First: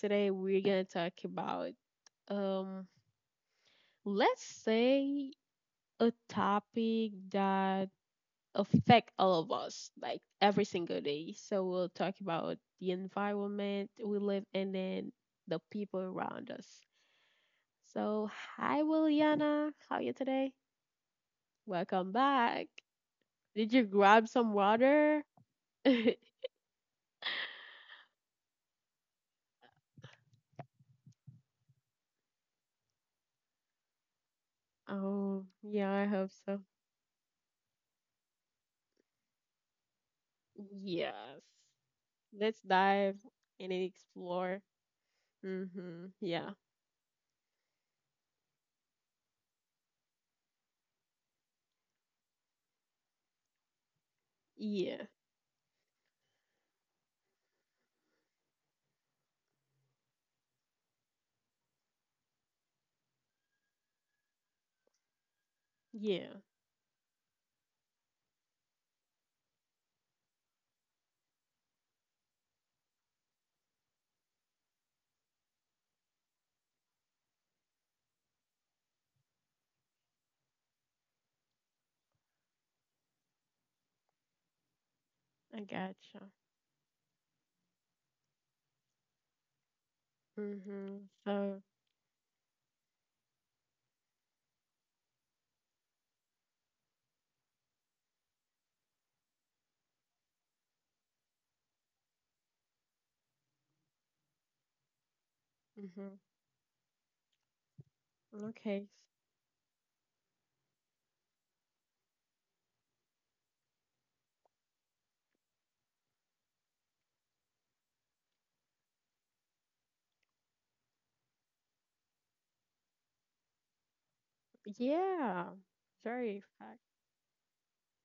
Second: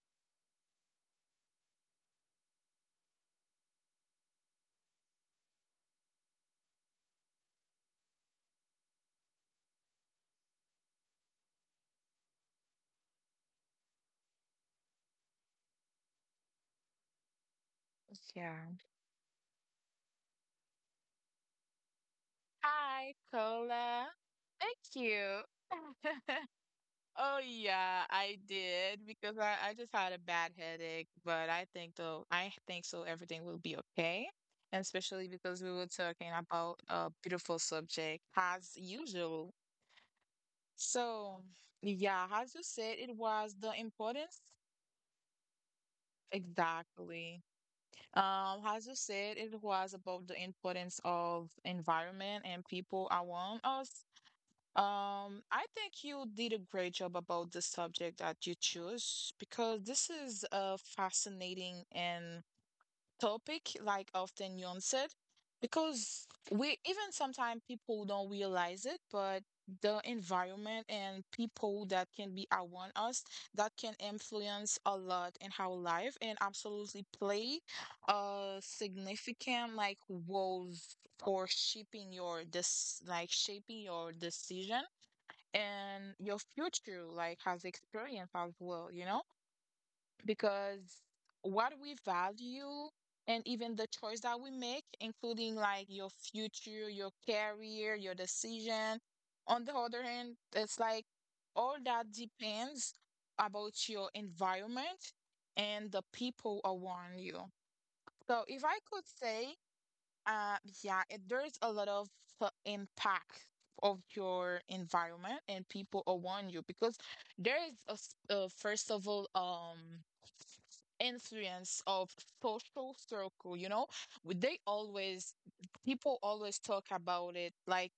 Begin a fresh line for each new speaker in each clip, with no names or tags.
today we're gonna talk about um let's say a topic that affect all of us like every single day. So we'll talk about the environment we live in and the people around us. So
Yeah.
hi Williana, how are you today? Welcome back.
Hi,
Did you
Cola.
grab some
Thank
water?
you. Oh yeah, I did because I just had a bad headache, but I think so everything will be okay. And especially
Oh
because we were
yeah, I
talking
hope so.
about a beautiful subject as usual. So
Yes.
yeah, as you
Let's
said, it
dive
was the
and then
importance.
explore. Mm-hmm. Yeah.
Exactly. As you said, it was about the importance of environment and people around us.
Yeah.
I think you did a great job about the subject that you chose, because this is a fascinating and topic, like often Yon said, because
Yeah.
we even sometimes people don't realize it, but the environment and people that can be around us, that can influence a lot in our life and absolutely play a significant, like, roles for shaping your this like shaping your decision
I
and
gotcha.
your future, like, has experience as well,
Mm-hmm.
because
So,
what we value, and even the choice that we make, including like your future, your career, your decision. On the other hand, it's like all that depends about your environment and the
mm-hmm.
people around you. So if I
Okay.
could say, uh, yeah, there's a lot of impact of your environment and people around you, because there is first of all, influence of social circle, you know? They always,
Yeah.
people
Very
always
fact.
talk about it, like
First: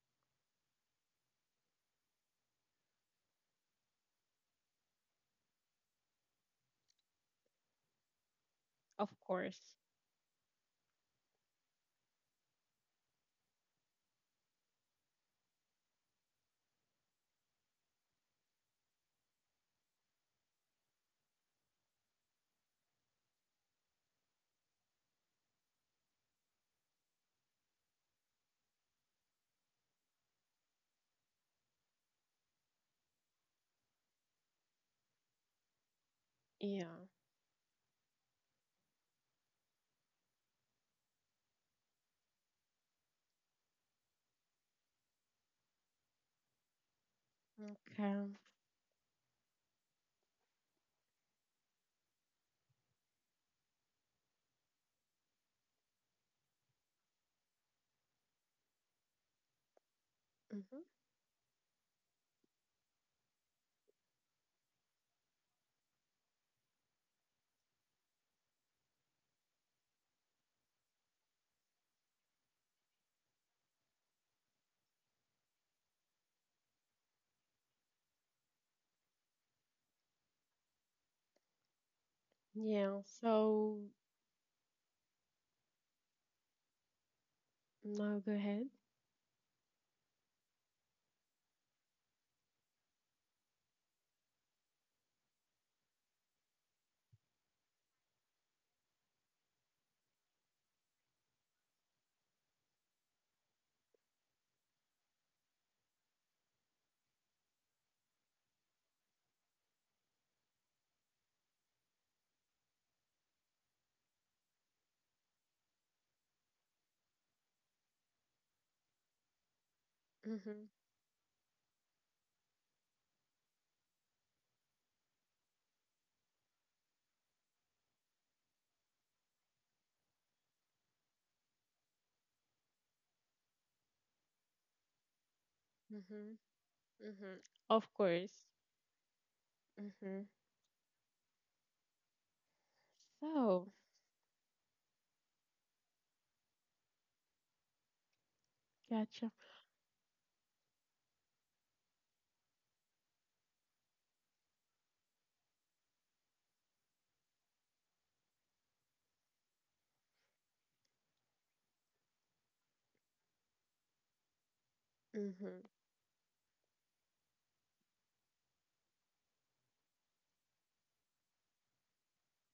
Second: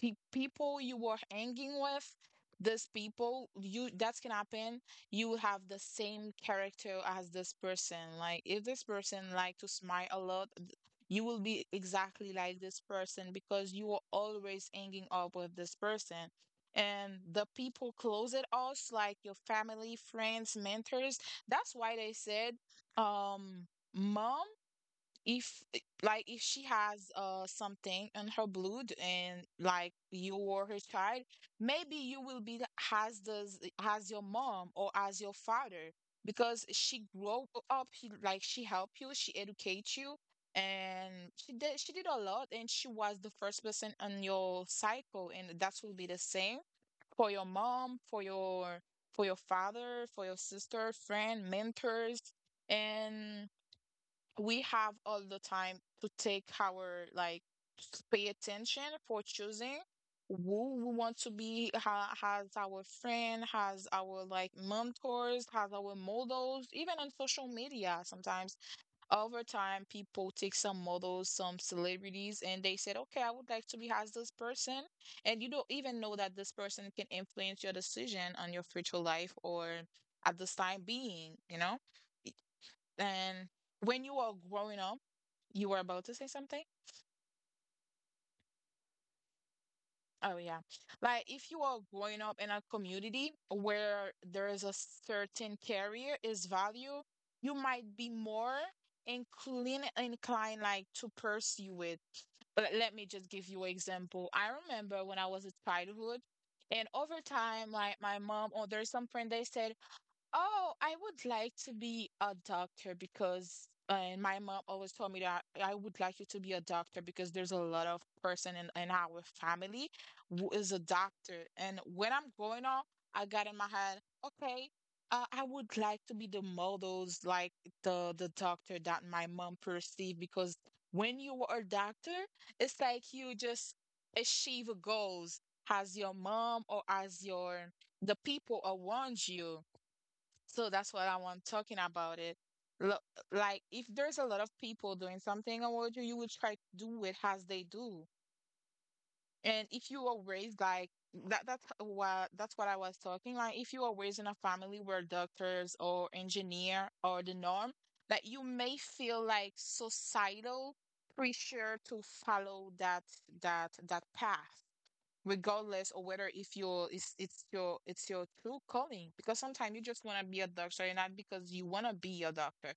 pe people you were hanging with, this people, that can happen. You have the same character as this person. Like, if this
Of
person like to
course.
smile a lot, you will be exactly like this person because you are always hanging up with this person, and the people close it us, like your family, friends, mentors. That's why they said, um, mom, if eh, like if she has something in her blood and like you or her child, maybe you will be as the as your mom or as your father, because she
Yeah.
grew up, like she helped you, she educates you, and she did a lot, and she was the first person on your cycle, and that will be the same for your mom, for
Okay.
your father, for your sister, friend, mentors. And we have all the time to take our, like, pay attention for choosing who
Mm-hmm.
we want to be, has our friend, has our, like, mentors, has our models, even on social media sometimes. Over time, people take some models, some celebrities, and they said, okay, I would like to be as this person, and you don't even know that this person can influence your decision on your future life, or at this time being. It-
Yeah.
and
So,
when you are growing up, you were about to say something.
now go ahead.
Oh yeah, like if you are growing up in a community where there is a certain career is value, you might be more inclined, like, to pursue it. But let me just give you an example. I remember when I was a childhood, and over time, like my mom or there's some friend, they said, oh, I would like to be a doctor because and my mom always told me that I would like you to be a doctor, because there's a lot of person in our family who is a
Mm-hmm.
doctor. And when I'm growing up, I got in my head, okay, I would like to be the models, like the doctor that my mom perceived, because when you are a doctor, it's like you just achieve goals as your mom or
Mm-hmm.
as
Mm-hmm.
your the
Of
people
course.
around you.
Mm-hmm.
So that's what I want talking about it. Lo- Like if
So,
there's a lot of people doing something around you, you will try to do it as they do.
gotcha.
And if you were raised like that, that's what I was talking. Like if you were raised in a family where doctors or engineer or the norm, that you may feel like societal pressure to follow that path,
Mm-hmm.
regardless of whether if you're it's your true calling, because sometimes you just want to be a doctor, and not because you want to be a doctor,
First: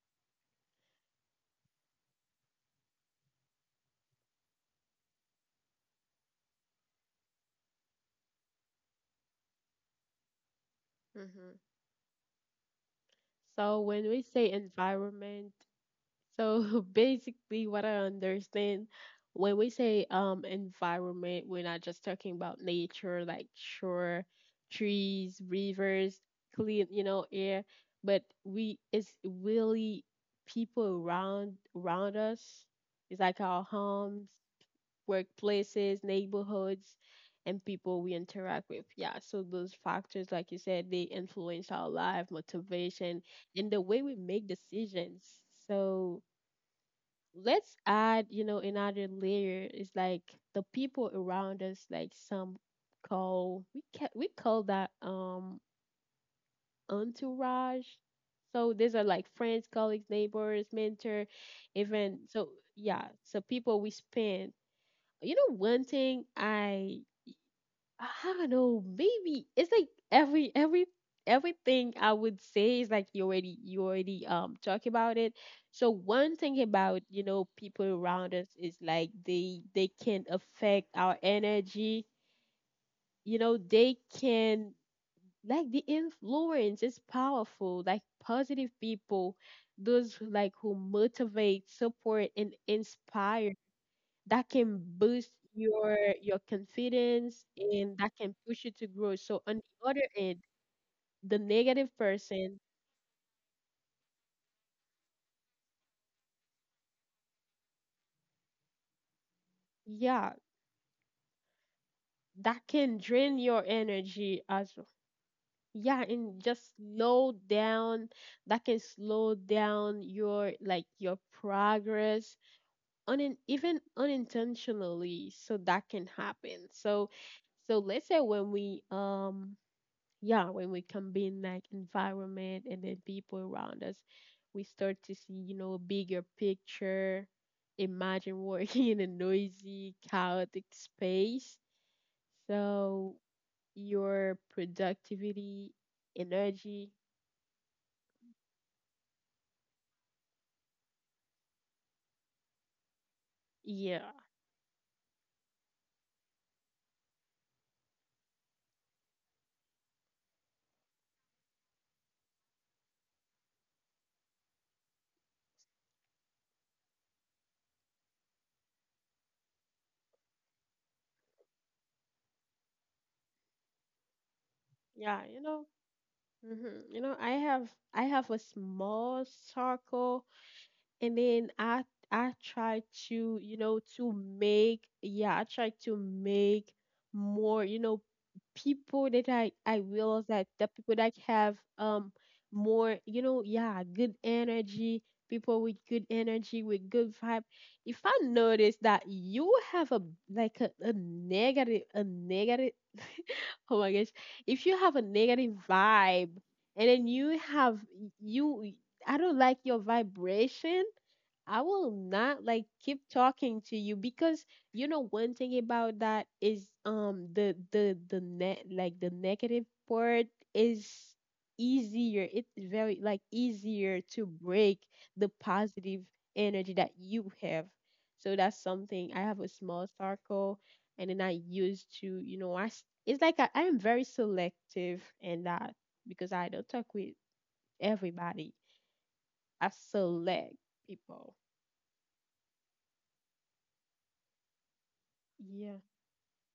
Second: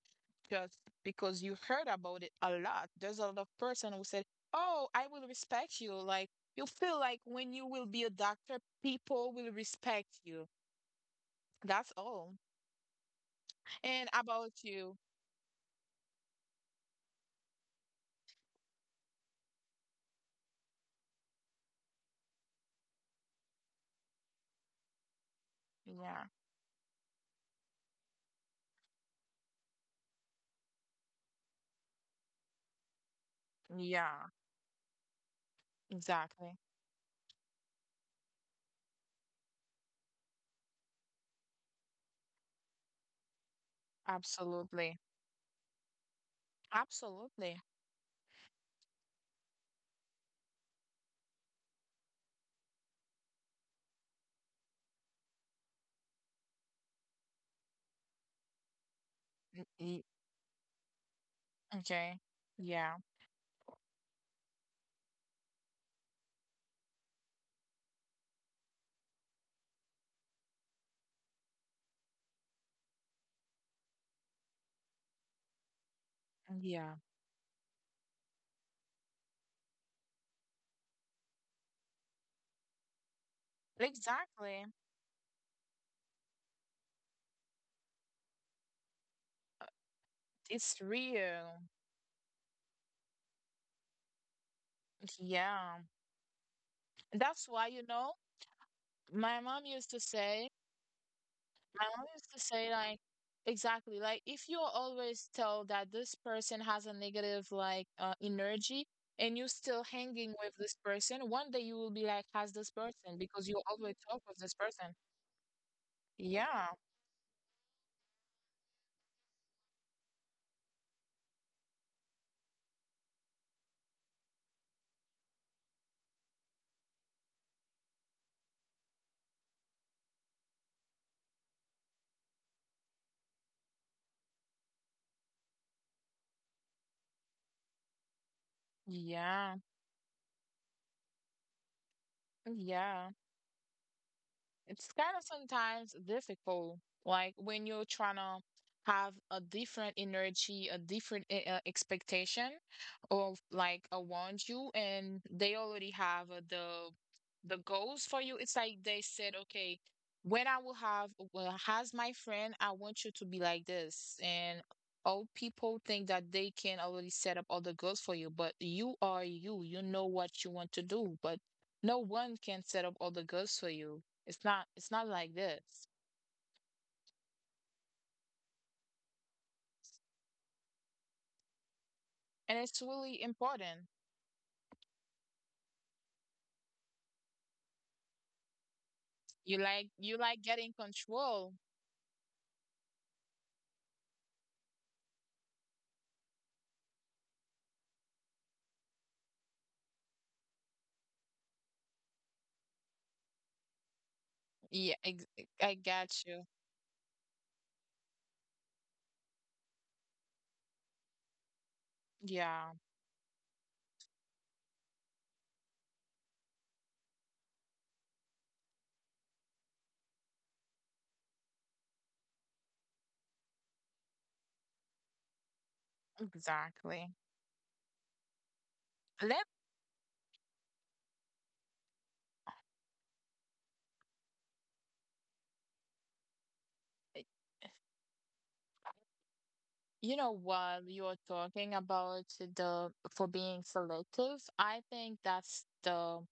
just because you heard about it a lot. There's a lot of person who said, oh, I will respect you, like you feel like when you will be a doctor, people will respect you.
Mm-hmm.
That's all
So, when
and
we say
about you.
environment, so basically, what I understand when we say environment, we're not just talking about nature like shore, trees, rivers,
Yeah,
clean, air, but we it's really people around us. It's like our homes,
yeah.
workplaces,
Exactly.
neighborhoods, and people we interact with. Yeah, so those factors, like you said, they influence our life, motivation, and the way we make
Absolutely,
decisions. So
absolutely.
let's add, you know, another layer is like the people around us, like some call we call that entourage. So these are like friends,
Mm,
colleagues,
mm.
neighbors, mentor, even
Okay.
so
Yeah,
yeah, so people we spend. One thing I don't know. Maybe it's like everything I would say is like you already talk about it. So one thing about
yeah.
you know people around us is like they can affect our energy. You know they can,
Exactly.
like the influence is powerful. Like positive people, those like who
It's
motivate,
real.
support, and inspire, that can boost
Yeah.
your
And
confidence
that's why,
and
you
that
know,
can push you to grow. So
my
on
mom
the
used
other
to
end,
say,
the negative person,
like, exactly, like, if you always tell that this person has a negative, like, energy, and you're still
yeah,
hanging with this person, one day you will be like,
that
has this
can
person,
drain your
because you always talk
energy
with this
as well.
person.
Yeah, and just
Yeah.
slow down. That can slow down your like your progress on even unintentionally. So that can happen. So let's say when we yeah, when we combine like environment and then people around us, we start to see, you know, a bigger picture. Imagine working in a noisy,
Yeah.
chaotic space. So
Yeah.
your
It's kind
productivity,
of sometimes
energy,
difficult, like when you're trying to have a different energy, a different expectation of,
yeah,
like, around you, and they already have the goals for you. It's like they said, okay, when I will have, well, has my friend, I want you to be like this, and all people think that they can already set up all the goals for you, but you are you. You know what you want to do, but no one can set up all the goals for you. It's not
yeah, you
like
know,
this.
hmm, you know, I have a small circle and then I
And
try
it's
to
really
you know
important.
to make yeah I try to make more you know people that I
You like
realize
you
that the
like
people
getting
that have
control.
more you know yeah good energy, people with good energy with good vibe. If I notice that you have a like a negative a negative oh my gosh, if you have a
Yeah,
negative
I
vibe
got you.
and then you have you, I don't like your vibration, I will not like
Yeah,
keep talking to you, because you know one thing about that is the net like the negative part is easier. It's very like easier to break the positive energy that
exactly.
you have. So that's something I have a
Let
small circle and then I used to, you know, it's like I am very selective in that because I don't talk with everybody. I
You know,
select
while
people.
you're talking about the for being selective, I think
Yeah,
that's the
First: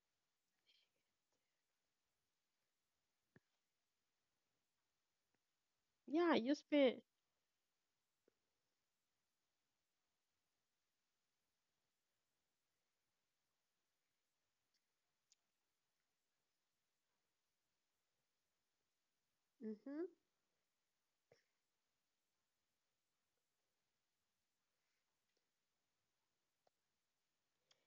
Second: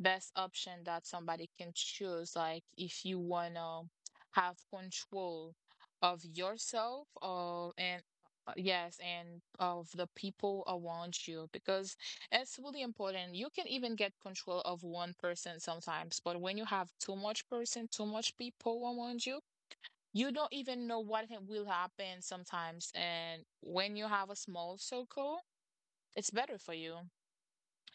best option that somebody can choose. Like, if you wanna have control of
yeah. You
yourself,
spend.
or and yes, and of the people around you, because it's really important. You can even get control of one person sometimes, but when you have too much person, too much people around you,
Hmm.
you don't even know what will happen sometimes. And when you have a small circle, it's better for you,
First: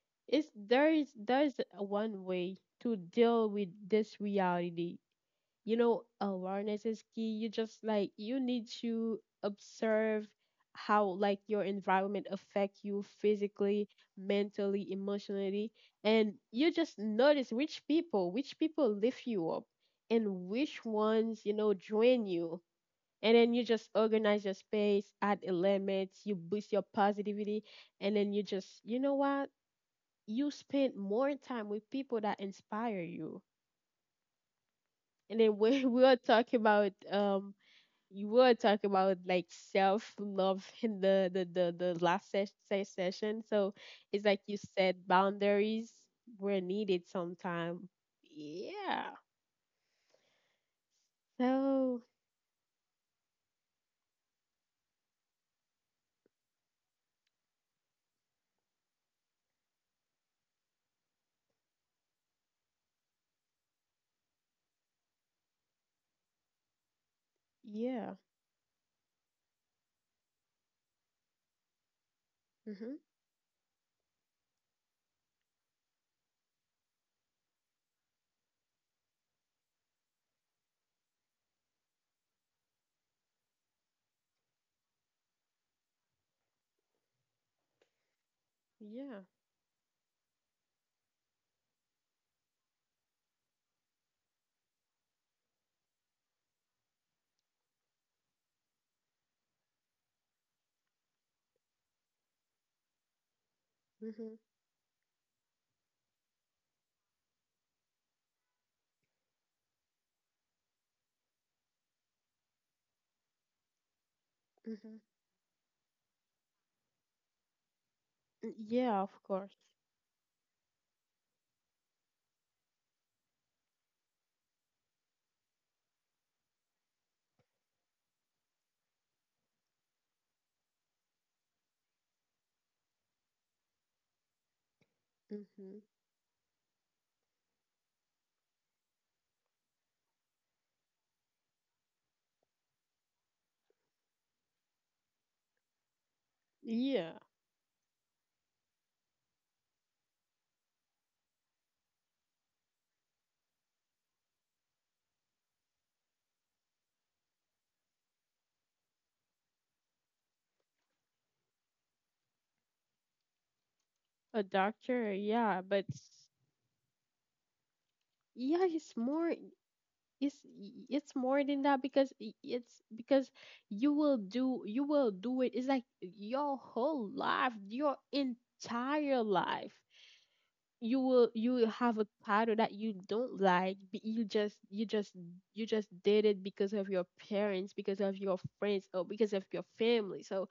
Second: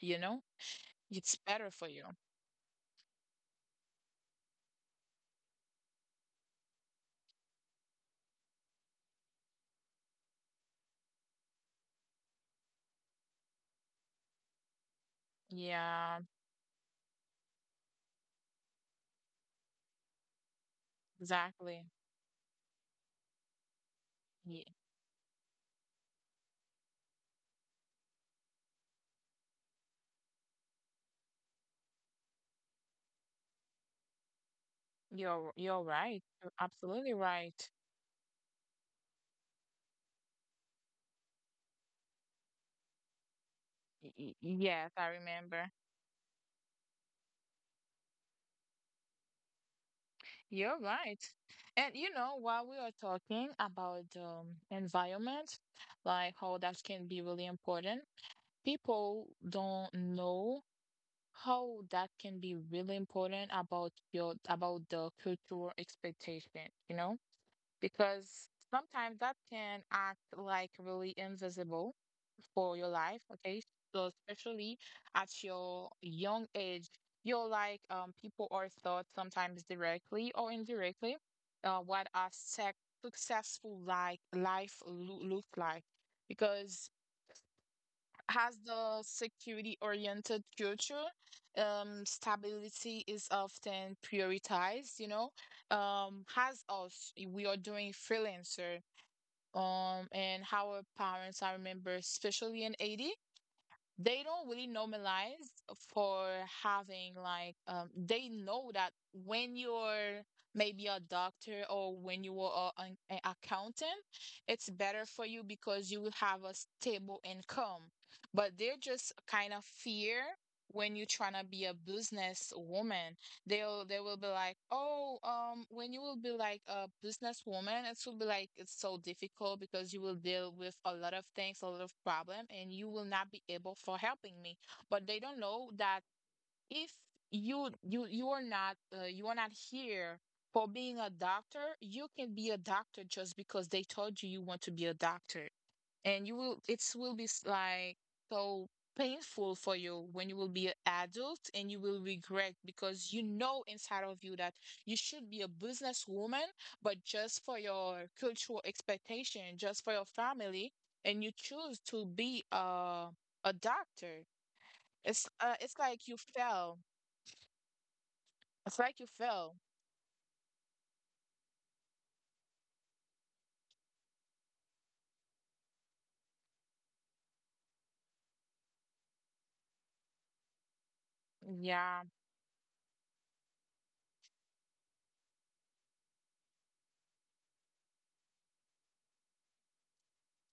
you know?
It's
It's
there's
better for you.
one way to deal with this reality. You know, awareness is key. You just like you need to observe how like your environment affect you physically, mentally, emotionally,
Yeah,
and you just notice which people lift you up and which ones you know
exactly.
drain you. And then you just organize your
Ye-
space, add elements, you boost your positivity, and then you just, you know what? You spend more time with people that inspire you. And
You're
then
you're
when we
right.
were
You're
talking about
absolutely right.
you were talking about like self love in the session. So it's like you
Yes, I
said
remember.
boundaries were needed sometime. Yeah.
You're right. And you
So
know, while we are talking about environment, like how that can be really important, people don't know how that can be really important about your about the cultural expectation, you know?
yeah.
Because sometimes that can act, like, really invisible for your
Mhm.
life, okay? So especially at your young age, you're like people are taught sometimes directly or indirectly, what a successful, like, life looks like, because has the
Yeah.
security oriented culture, stability is often prioritized, has us, we are doing freelancer, and how our parents, I remember, especially in 80, they don't
Mhm.
really normalize for having, like, they know that when you're maybe a doctor, or when you are a- an a accountant, it's better
Mhm.
for you because you will have a stable income, but
Mm,
they're just
yeah, of
kind of
course.
fear when you're trying to be a business woman. They will be like, oh, when you will be like a businesswoman, it will be like it's so difficult because you will deal with a lot of things, a lot of problem, and you will not be able for helping me. But they don't know
Mhm.
that if you are not here for being a doctor, you can be a doctor just because they told you you want to be a doctor, and you will it will be,
Yeah,
like, so painful for you when you will be an adult, and you will regret, because you know inside of you that you should be a businesswoman, but just for your cultural expectation, just for your family, and you choose to be a doctor.
a doctor.
it's uh,
Yeah,
it's
but
like you
s-
fell.
yeah,
it's
it's
like you
more.
fell
It's it's more than that because it's because you will do it. It's like your whole life, your entire life. You will have
yeah
a title that you don't like, but you just did it because of your parents, because of your friends, or because of your family. So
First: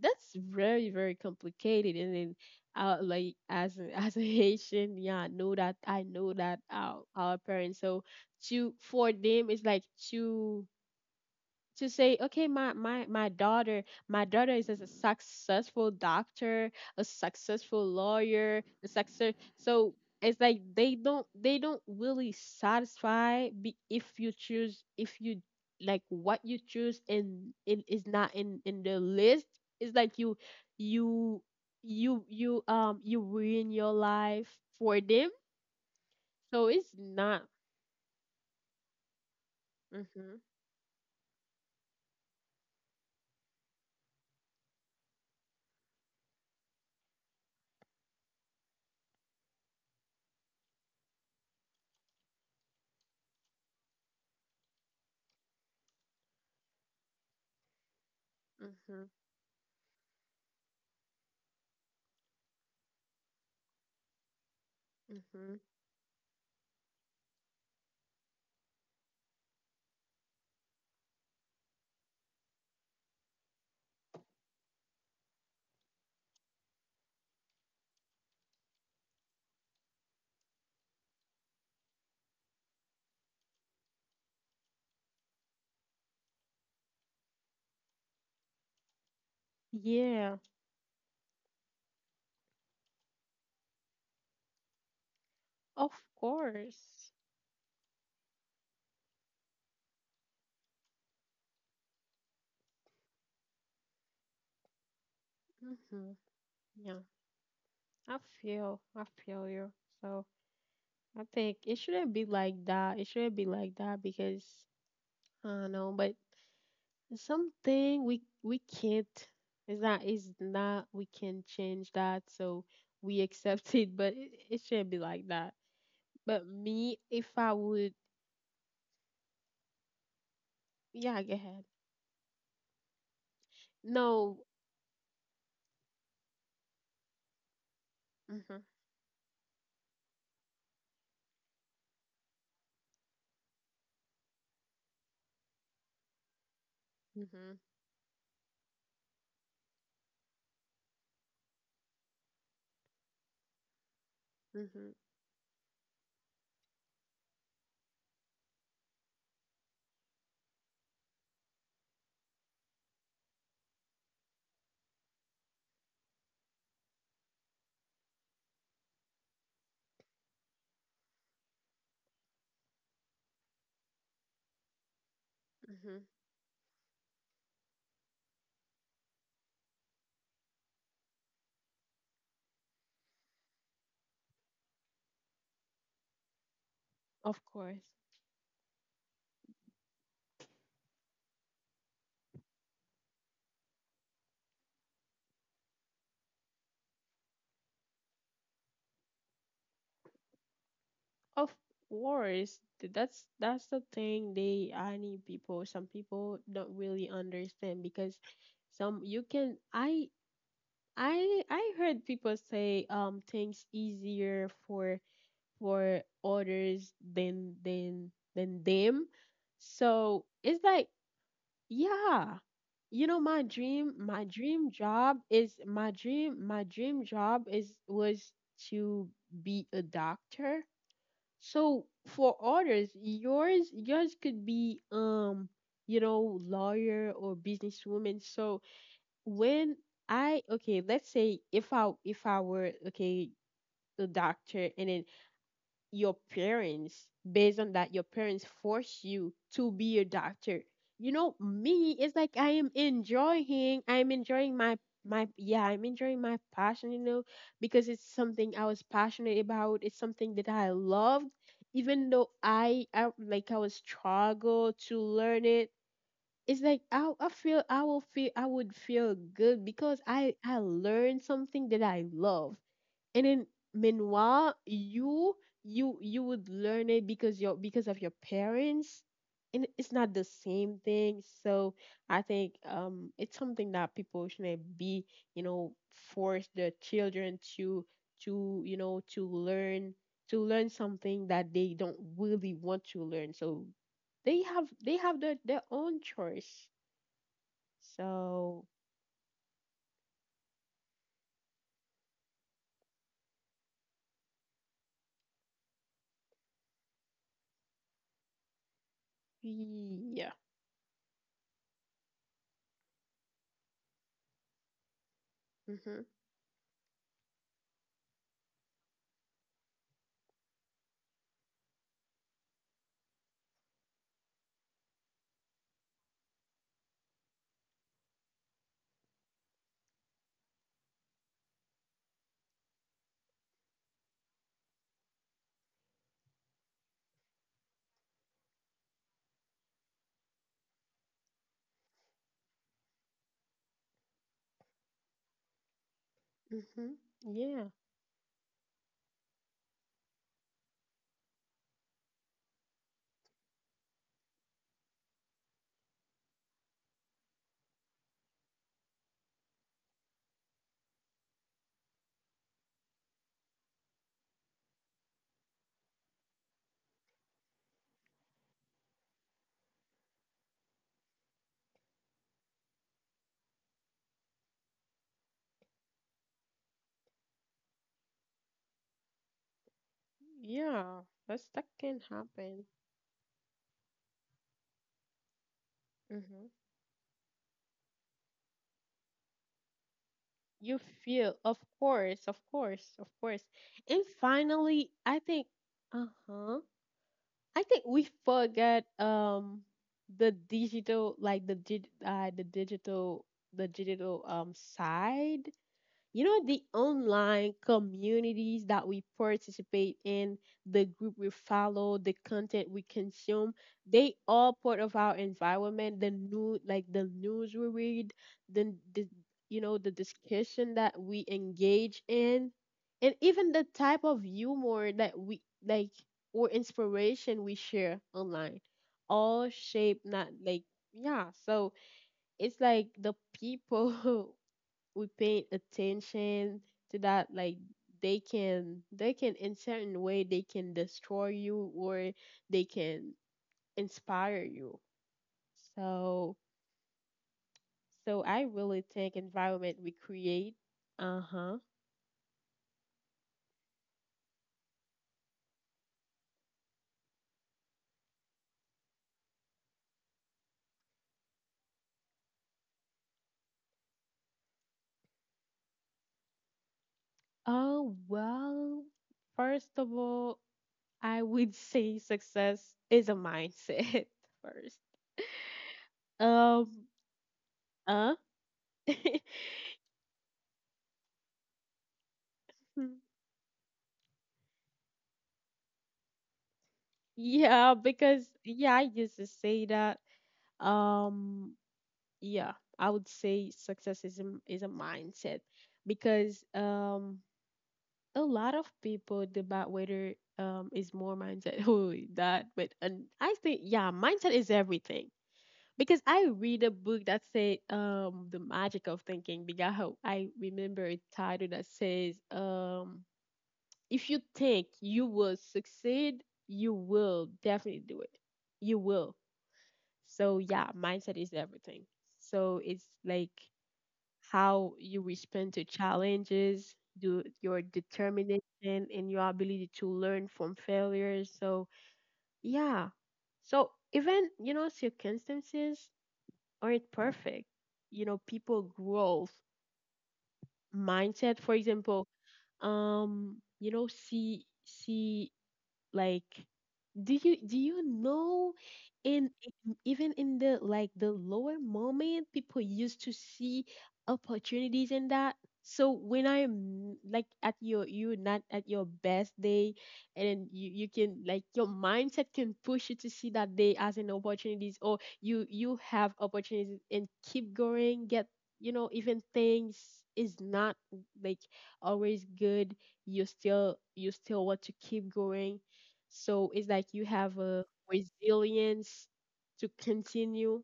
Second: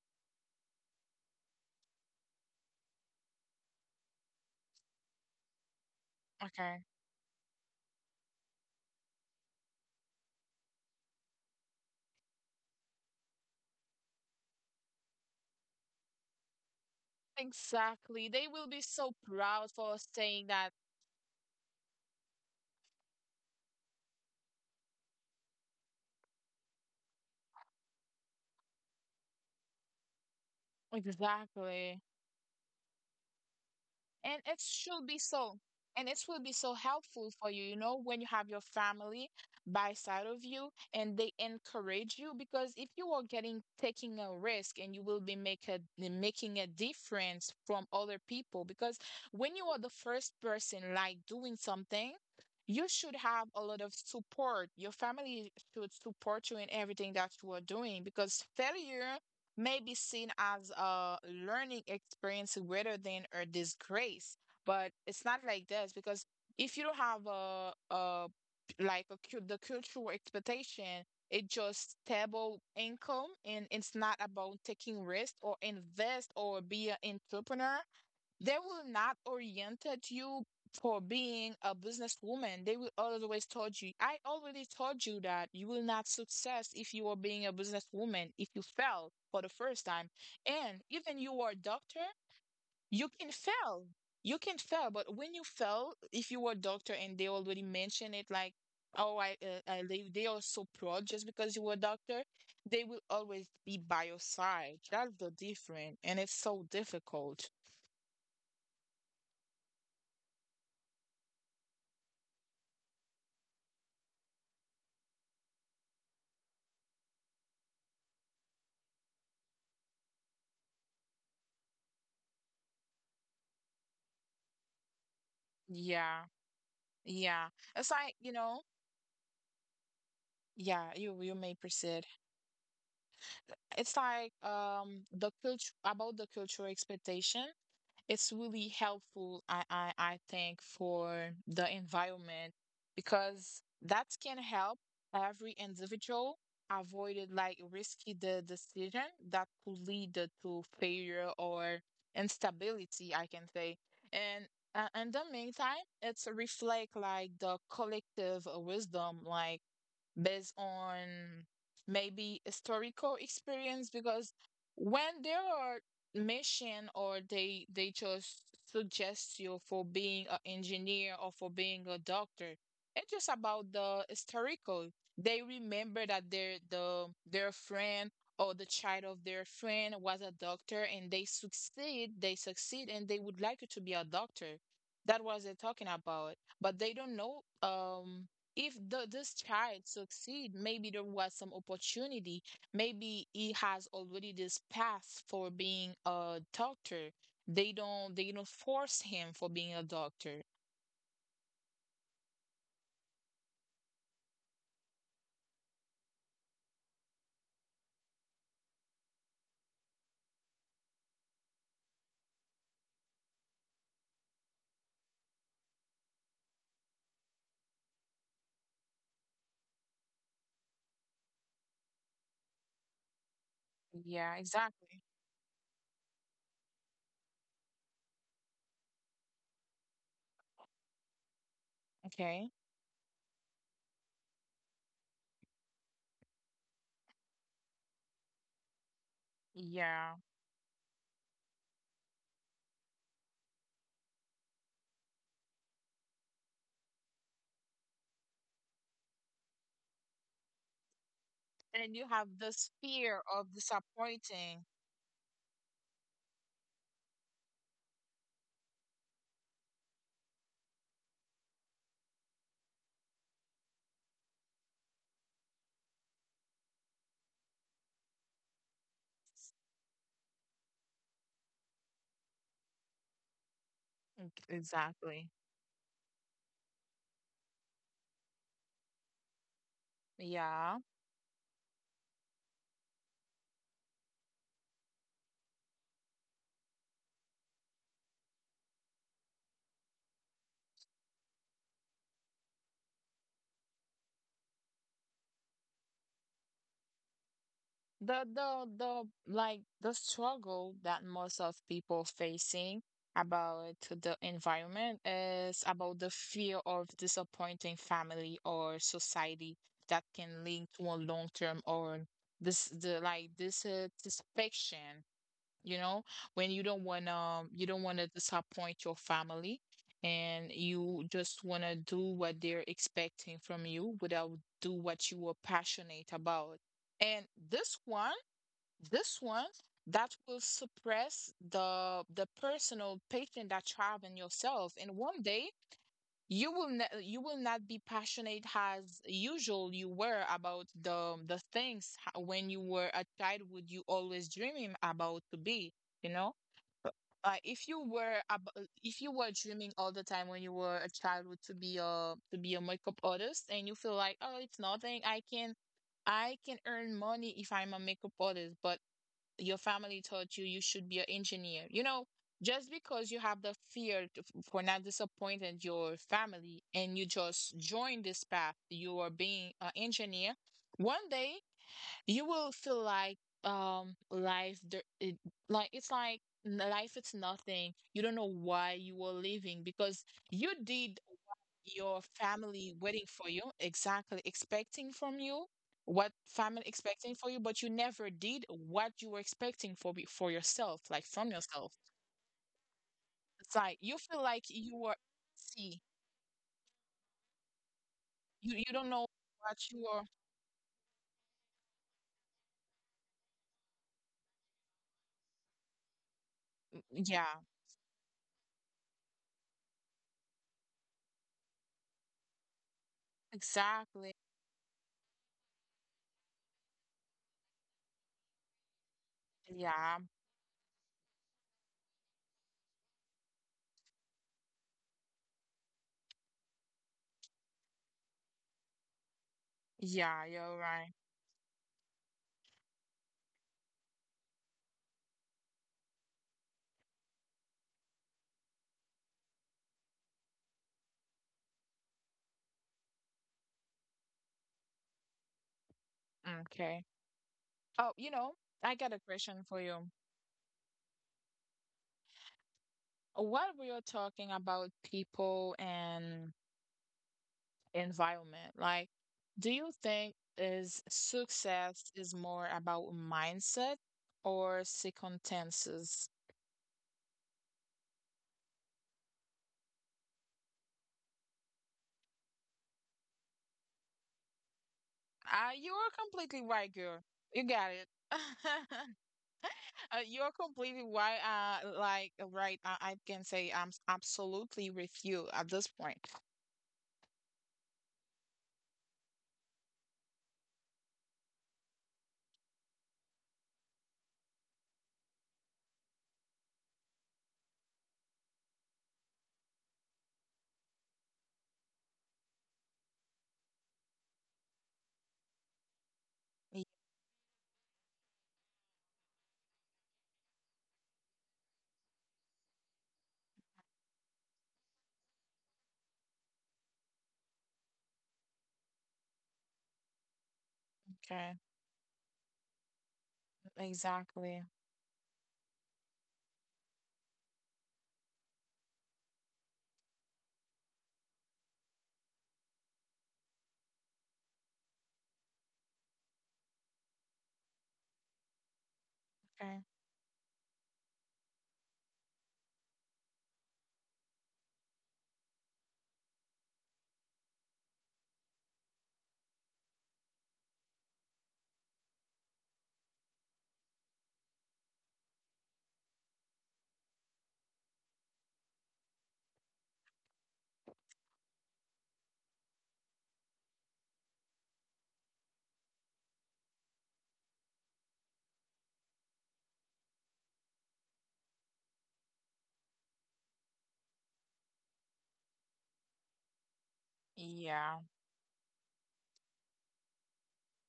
that's very complicated and then like as a, as a haitian, yeah, I know that,
okay,
our parents, so to for them it's like to to say, okay, my daughter, my daughter is a successful doctor, a successful
exactly, they
lawyer,
will be
a
so
success.
proud for
So it's
saying
like
that.
they don't really satisfy be, if you choose if you like what you choose and it is not in the list, it's like you
Exactly,
you um, you ruin your
and
life
it
for
should be
them.
so, and it will be
So
so
it's
helpful
not.
for you, you know, when you have your family by side of
Mhm.
you, and they encourage you. Because if you are getting taking a risk, and you will be, making a difference from other people, because when you are the first person, like, doing something, you should have a lot of support. Your family should support you in everything that you are doing, because failure
Mhm.
may be seen as a learning experience rather than a disgrace. But it's not
Mhm.
like this, because if you don't have a like a, cul- the cultural expectation, it's just stable income, and it's not about taking risk or invest or be an entrepreneur. They will not orientate you for being a businesswoman. They will always told you, I already told you that you will not success if you are being a businesswoman, if you fail for the first time.
Yeah,
And even you are a doctor, you can fail. You can fail, but when you
of
fail, if you are a doctor
course.
and they already mention it like, oh, I they are so proud just because you were a doctor, they will always be by your side. That's the different,
Hmm.
and it's so
Yeah,
difficult.
I I feel you. So I think it shouldn't be like that. It shouldn't be like that because I don't know, but something we can't. It's not. It's not. We can change that. So we accept it, but it shouldn't be like that.
Yeah.
But me, if
Yeah.
I
It's
would,
like, you know, yeah, you
yeah,
you
go
may
ahead.
proceed. It's like
No.
the culture about the cultural expectation. It's
Mm-hmm,
really helpful, I think, for the environment because that can help every individual avoided
mm-hmm,
like risky the decision that could lead to failure or instability, I can say. And
mm-hmm,
in the meantime, it's reflect like the collective wisdom, like based on maybe historical experience because when there are mission or they just suggest you for being an engineer or for being a doctor, it's just about the historical. They
mm-hmm.
remember that their friend or the child of their friend was a doctor and they succeed, and they would like you to be a doctor. That was they talking about, but they don't know.
Of course.
If the, this child succeed, maybe there was some opportunity. Maybe he has already this path for being a doctor. They don't force him for being a doctor.
Of course, that's the thing they I need people. Some people don't really understand because some you can I heard people say things easier for others than them. So it's like yeah, you know my
Yeah,
dream
exactly.
job is my dream job is was to be a doctor. So for
Okay.
others, yours could be you know, lawyer or businesswoman. So when
Yeah.
I, okay, let's say if I were okay, a doctor and then your parents, based on that your parents force you to be a doctor, you know
And
me
you
it's
have
like
this fear of
I'm enjoying
disappointing.
my my yeah I'm enjoying my passion, you know, because it's something I was passionate about, it's something that I loved, even though I like I was struggle to learn it. It's like I feel I would feel good because I learned something that I love. And then
Mm,
meanwhile
exactly.
you would learn it because your because of your parents, and it's not the
Yeah.
same thing. So I think it's something that people shouldn't be, you know, force their children to you know to learn, to learn something that they don't really want to learn. So they have their own choice.
the the
So
the like the struggle that most of people facing about the environment is about the fear of disappointing family or society that
yeah.
can link to a long term or this the like this satisfaction, you know.
Mhm.
When you don't want to disappoint your family and you just want to do what they're expecting from you without do what you were passionate about. And this one this one that will suppress the personal passion that you have in yourself, and one day you will you will not be passionate as usual you were about the things when you were a child. Would you always dreaming about to be? You know,
Mhm. Yeah.
if you were dreaming all the time when you were a child would to be a makeup artist, and you feel like, oh, it's nothing. I can earn money if I'm a makeup artist, but your family taught you you should be an engineer. You know, just because you have the fear for not disappointing your family, and you just join this path, you are being an engineer, one day you will feel like life there it, like life, it's nothing. You don't know why you were leaving because you did
Yeah,
what
that's that
your
can happen.
family waiting for you, exactly expecting from you, what
Hmm.
family expecting for you, but you never did what you were expecting for for
You
yourself, like from
feel, of
yourself.
course, of course, of course.
It's like you
And
feel like you
finally,
were,
I think,
see,
uh-huh, I think we
you
forgot
don't know what you are.
the digital, like the dig, the digital side. You know the
Yeah,
online communities that we participate in, the group we follow, the content we consume, they
exactly.
all part of our environment, the new like the news we read, the you know the
Yeah.
discussion that we engage in, and even the type of humor that we like or inspiration we share online, all shape
Yeah,
not
you're
like
right.
yeah. So it's like the people we pay attention to, that like they can, they can in certain way they can destroy you or they can inspire you. So
Okay. Oh, you
so
know,
I
I
really
got a
think
question for
environment we
you.
create. Uh-huh.
While we are talking about people and environment, like, do you think is success is more about mindset or circumstances?
Oh well, first of all, I would say success is a mindset first.
You are completely right,
Um.
girl. You got it.
Uh.
You're completely right. Like, right. I can say I'm absolutely with you at this point.
Yeah, because yeah I used to say that um yeah I would say success is a mindset, because a lot of people debate whether is more mindset who that but and I think yeah mindset is everything, because I read a book that said the magic of thinking bigaho I remember a title that says if you think you will succeed, you will definitely do it, you will. So yeah mindset is
Okay,
everything. So it's like
exactly.
how you respond to challenges, do your determination and your ability to learn from failures. So yeah. So even, you know, circumstances aren't perfect. You know, people growth
Okay.
mindset, for example, you know, see like do you know in in- even in the like the lower moment people used to see opportunities in that. So when I'm like at your you not at your best day, and then you can like your mindset can push you to see that day as an opportunities, or you have opportunities and keep going get, you know, even things is not like always good, you still want to keep going. So it's like you have a
Yeah.
resilience to continue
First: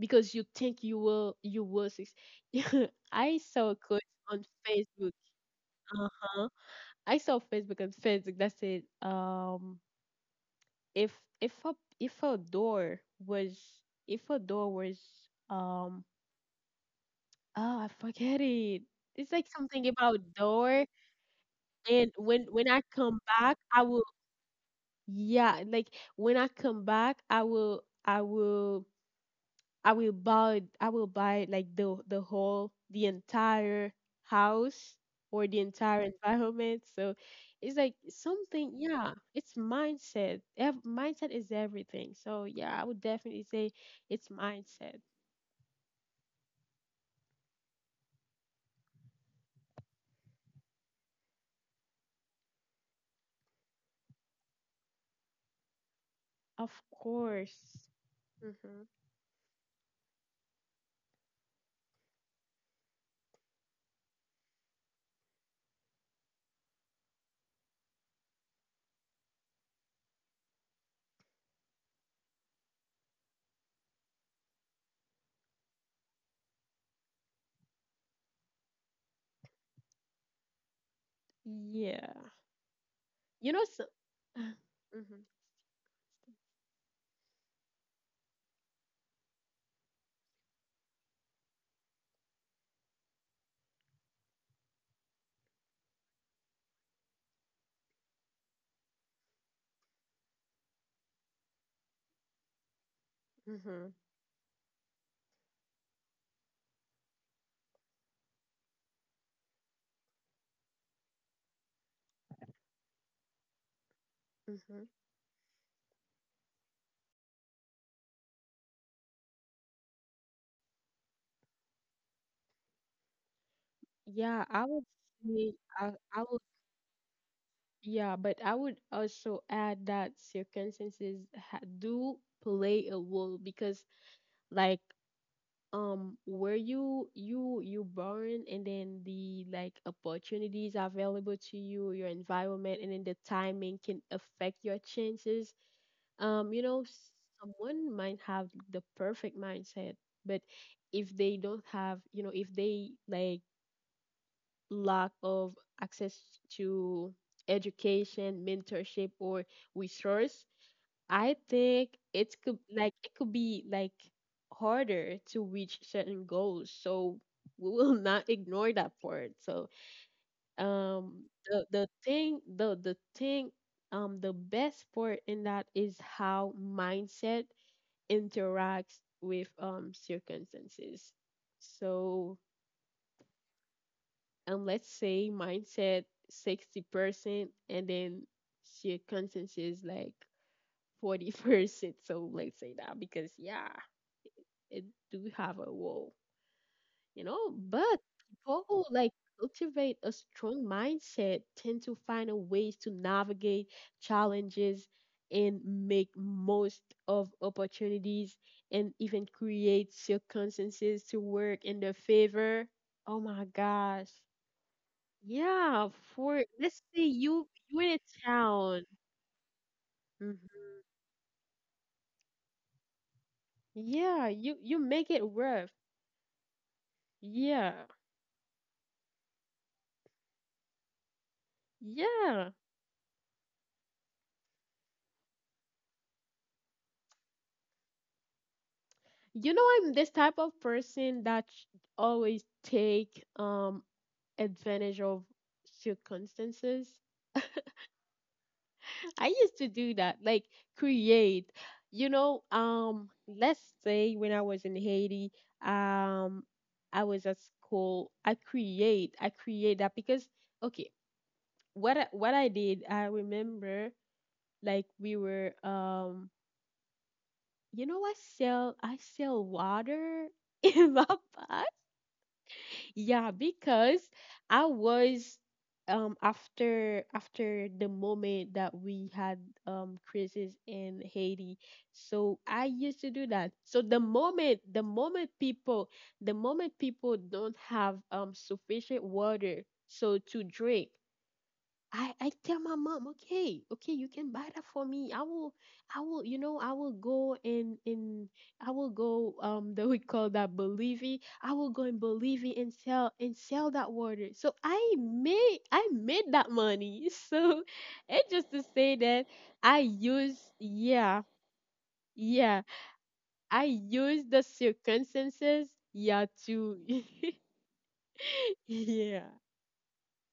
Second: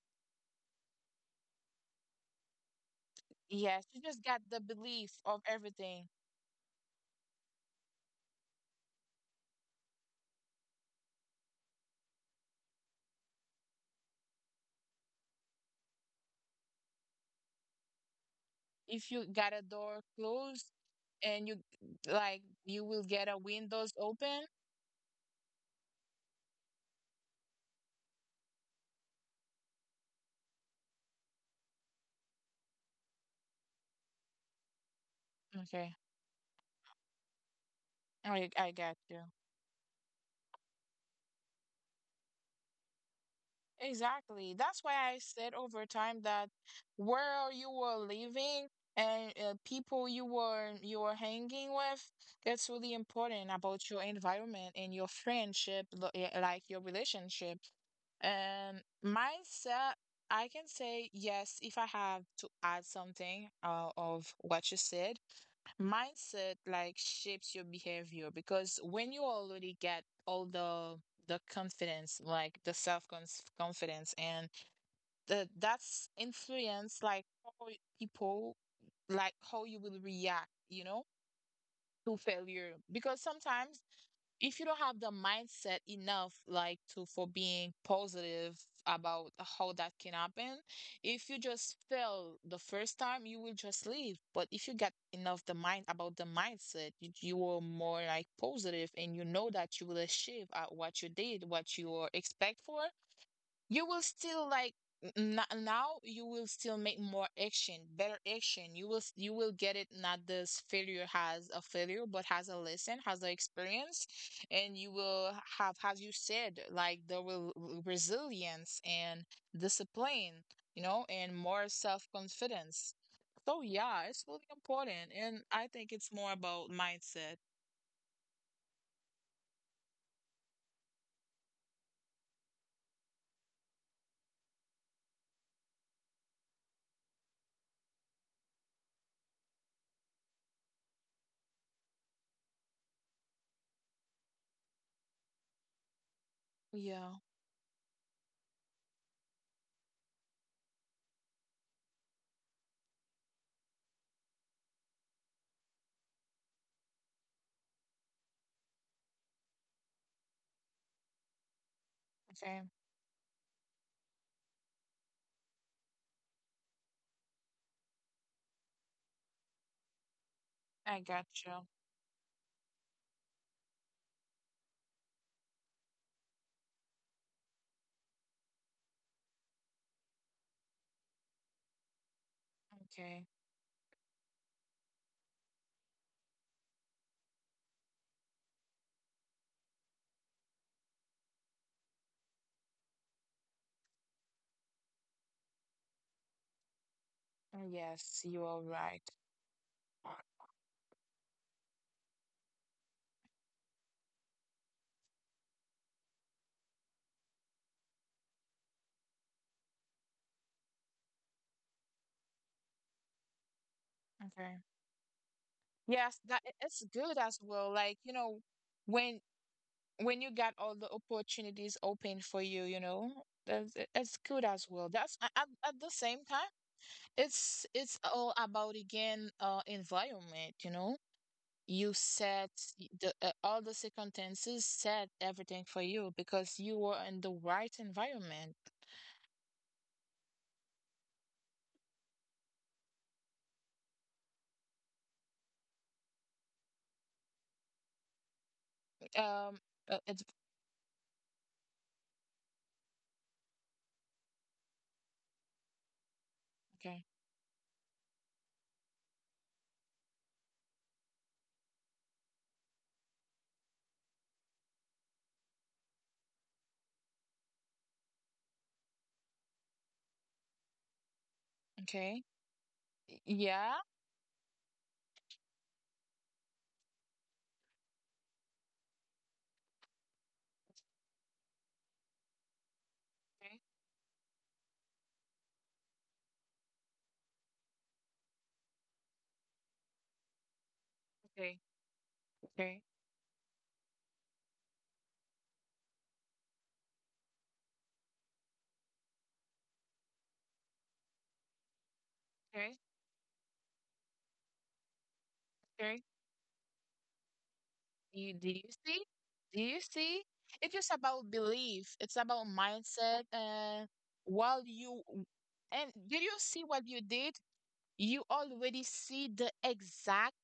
because you think you will succeed. I saw a
Yes,
quote
you just got
on
the belief
Facebook.
of everything.
Uh-huh. I saw Facebook on Facebook that said, if if a if a door was if a door was um oh, I forget it.
If you
It's like
got a
something
door
about
closed
door
and you
and when I
you will
come
get a
back I
windows
will.
open.
Yeah, like when I come back I will buy like the whole the entire house or the
Okay.
entire environment. So it's like
I
something,
got
yeah,
you.
it's mindset. Mindset is everything. So yeah, I would definitely say it's
Exactly. That's why
mindset.
I said over time that where you were living and people you were hanging with, it's really important about your environment and your friendship, like your
Of
relationship.
course.
And
Hmm.
mindset, I can say yes if I have to add something of what you said, mindset like shapes your behavior because when you already get all the confidence, like the self confidence, and the that's influence like how people how you will react, you know, to
Yeah.
failure because
You
sometimes
know, so,
if you
hmm.
don't have the mindset enough like to for being positive about how that can happen, if you just fail the first time you will just leave, but if you get enough the mind about the mindset, you are more like positive and you know that you will achieve at what you did, what you are expect for. You will
Hmm.
still like now you will still make more action, better action. You will you will get it, not this failure has a failure, but has a lesson, has an experience, and you
Hmm.
will have, as you said, like the resilience and discipline, you know, and more self-confidence. So yeah, it's really
Yeah, I would
important, and I
say,
think it's
I,
more
I
about mindset.
yeah, but I would also add that circumstances ha do play a role because, like, um, where you born, and then, the like, opportunities available to you, your environment, and then the timing can affect your chances. You know,
Yeah.
someone might have the perfect mindset, but if they don't have, you know, if they like lack of access to education, mentorship, or resource, I think it's
Okay.
could like it could be like harder to reach certain goals. So we will not ignore that part. So
I got you.
the thing the best part in that is how mindset interacts with circumstances. So,
Okay.
and let's say mindset 60% and then she conscience is like 40%, so let's say that because yeah, it do have a wall, you know. But
Yes, you are
people who,
right.
like, cultivate a strong mindset tend to find a ways to navigate challenges and make most of opportunities and even create circumstances to work in their favor. Oh my gosh.
Okay.
Yeah,
Yes, that
for
it's
let's
good
say
as
you
well. Like,
in
you
a
know,
town.
when you
Mhm.
got all the opportunities open for you, you know, that's it's good
Yeah,
as
you
well.
you
That's
make it
at
worth.
the same time, it's
Yeah.
all about again environment, you know. You set
Yeah.
y- the all the circumstances set everything for you because you were in the right environment.
You know, I'm this type of person that always take advantage of circumstances. I
Um,
used to do
it's
that, like, create. You know, um, let's say when I was in Haiti, um,
okay,
I was at school, I create that because, okay, what I did, I remember, like, we were um, you know, I sell water in my pot.
okay, Y-
Yeah,
yeah,
because I was after the moment that we had crisis in Haiti. So I used to do
okay,
that. So the moment people don't have sufficient water so to drink,
okay,
I tell
okay,
my mom, okay, okay, you can buy that for me. I will, you know, I will go and I will go, um, that we call that Bolivia. I will go in Bolivia
okay,
and sell that water. So I
okay.
made that money. So
You,
and
do
just
you
to
see?
say that
Do you
I
see?
use,
It's just about
yeah.
belief. It's about
Yeah,
mindset.
I use the
While you
circumstances,
and did you
yeah,
see what
to,
you did? You already see
yeah,
the exact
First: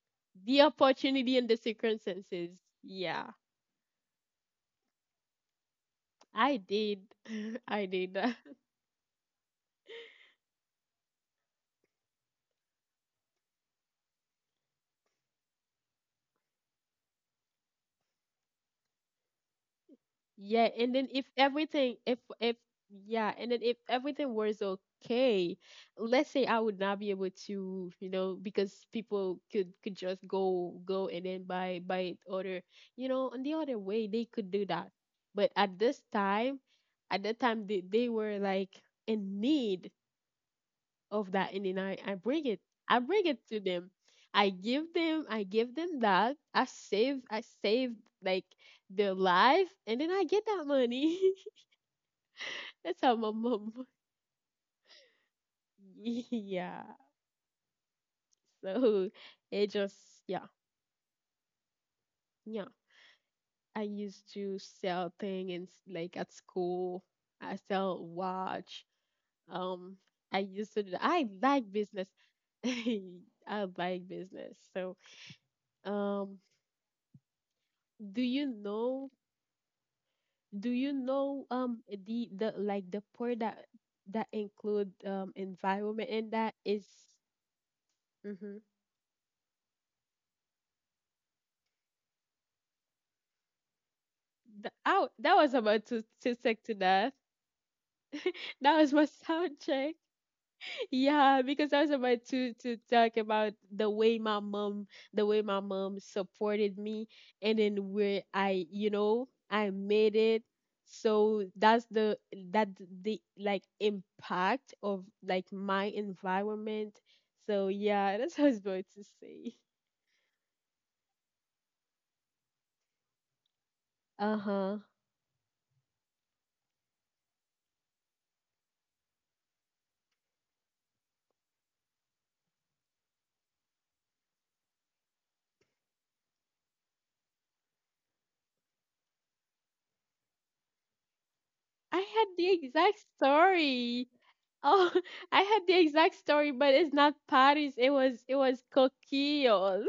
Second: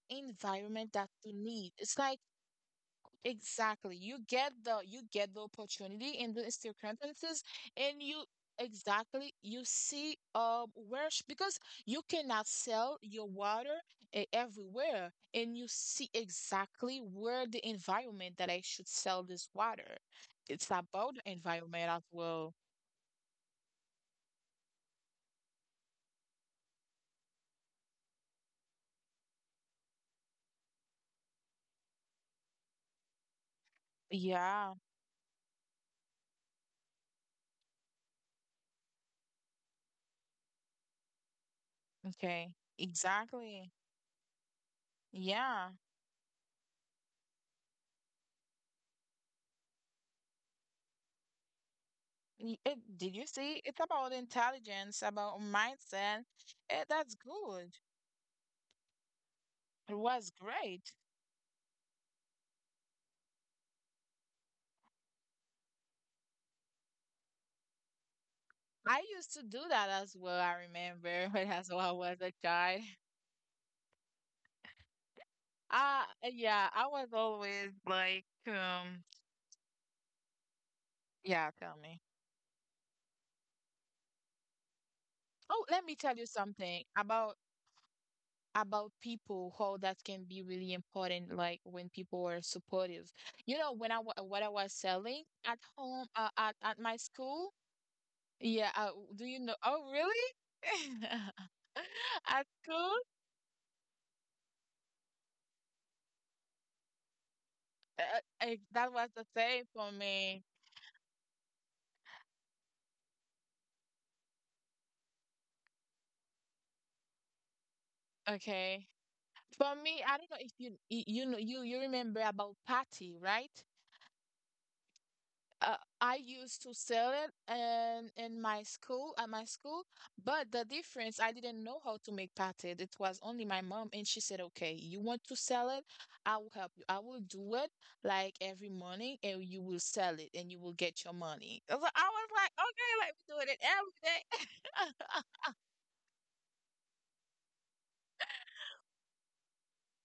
the
environment that you
opportunity and the
need. It's like
circumstances, yeah.
exactly. You get the opportunity in the
I did.
circumstances,
I
and
did
you
that.
exactly you see where because you cannot sell your water everywhere, and you see exactly where the environment that I should sell this water.
Yeah,
It's
and then
about
if
the environment
everything
as
if
well.
yeah, and then if everything was okay, let's say I would not be able to, you know, because people could just go and then buy other, you know, on the other way they could do
Yeah,
that. But at this time, at that time they were like in need of that, and then I bring
okay.
it. I bring it to
Exactly.
them. I
Yeah.
give them that. I save, like, their life, and then I get that money.
It,
That's
did
how
you
my
see? It's
mom.
about intelligence, about mindset.
Yeah.
That's good.
So it
It
just,
was
yeah,
great.
yeah. I used to sell thing and like at school I sell watch.
I used to do that
Um,
as well,
I
I
used to do that.
remember,
I
when as
like
well I
business.
was a child.
I like business. So,
Uh,
um,
yeah, I was always like,
do you know. Do you
yeah,
know,
tell
um,
me.
the like the poor that include
Oh, let me tell
environment
you
and that
something
is.
about
Mm-hmm.
people, how that can be really important, like when people are supportive. You know, when I what I was
The, ow,
selling
that
at
was about
home,
to
at
stick to
my
that.
school. Yeah,
That was my
do you know?
sound
Oh,
check.
really?
Yeah, because I was about
At
to
school,
talk about the way my mom, the way my mom supported me, and then where I,
that
you
was the
know,
same
I
for
made
me.
it. So that's that the like impact of like my environment. So yeah, that's what I was
Okay.
about to say.
For me, I don't know if you you know you remember about patty, right?
Uh-huh.
Uh, I used to sell it and in my school, but the difference I didn't know how to make patty. It was only my mom, and she said, "Okay, you want to sell it? I will help you. I will do it like every morning, and you will sell it, and you will get your money." I was like, I
I
was
had
like,
the
"Okay, like
exact
we're doing it every
story.
day."
Oh, I had the exact story, but it's not Paris. It was Coquille.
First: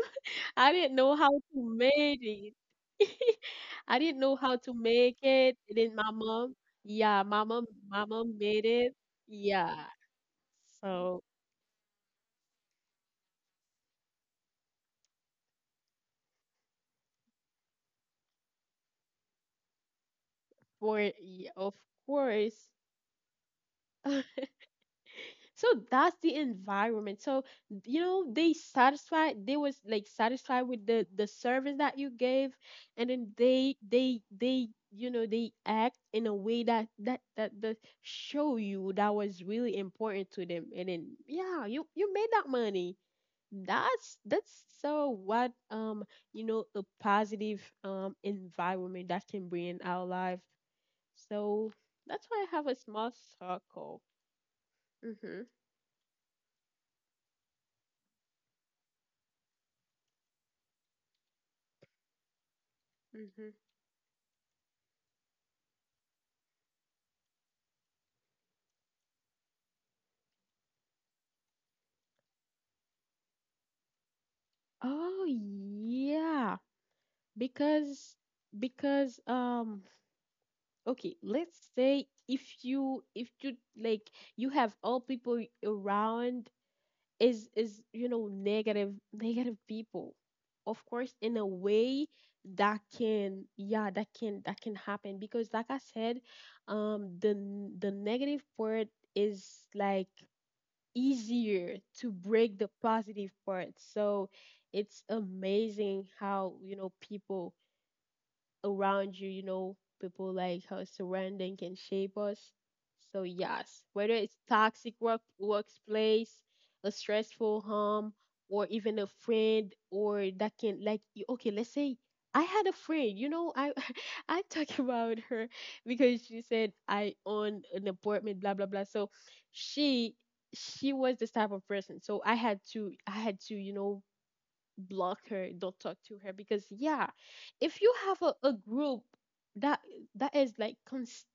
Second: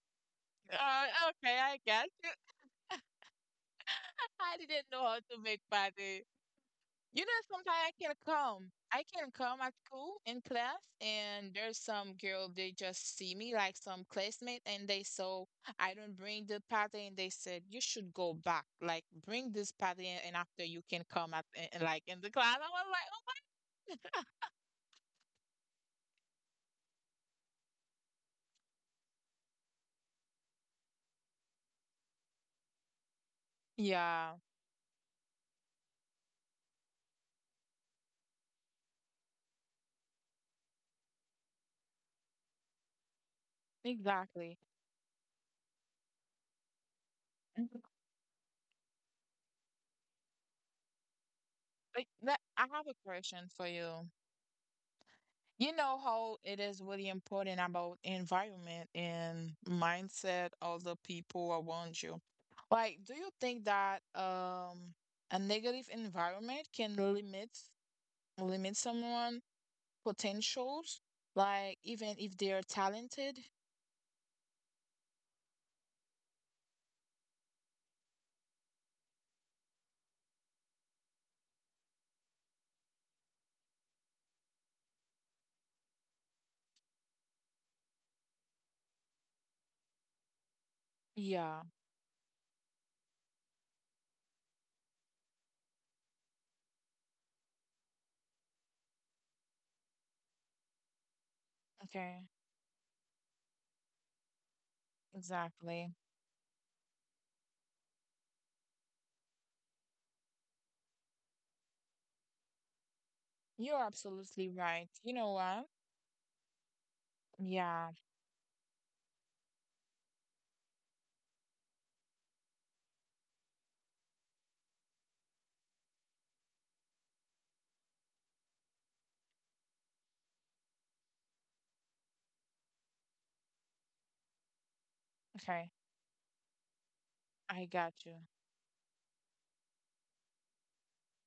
I didn't know how to
Okay, I got
make
you.
it. I didn't know
I
how to
didn't know how
make
to
it.
make
And then my
patty.
mom, yeah,
You know, sometimes I
my
can
mom made
come.
it.
I can come at
Yeah.
school in class,
So
and there's some girl, they just see me, like some classmate, and they saw I don't bring the pattern, and they said, you should go back. Like, bring this pattern, and after you
for,
can come at,
yeah, of
like, in the class. I
course.
was like, oh my.
So that's the environment. So you know they satisfied. They was like satisfied with the service that you gave, and then
Yeah,
they, you know, they act in a way that the show you that was really important to them. And then yeah, you made that money. That's
exactly.
so what you know a positive
Mhm.
environment that can bring in our life. So
Like,
that's
that,
why I have
I
a
have a
small
question for
circle.
you.
Mhm.
You know how it is really important about environment and mindset of the people around you. Like, do you
Mhm.
think that a negative environment can limit someone potentials? Like, even if they're talented?
Oh yeah, because because um okay, let's say if you like you have all people around is you know negative people. Of course, in a
Yeah,
way that can, yeah, that can happen because like I said, the negative part is like easier to
okay,
break the positive part. So it's
exactly.
amazing how, you know, people around you, you know, people like her surrounding can shape us. So yes,
You're
whether it's
absolutely
toxic
right. You know what?
workplace, a stressful
Yeah,
home, or even a friend or that can like okay, let's say I had a friend, you know, I, I talk about her because she said I own an apartment, blah blah blah. So she she was this type of person. So I had to, you know, block her,
okay,
don't talk to her because yeah,
I
if you
got
have
you.
a group that is like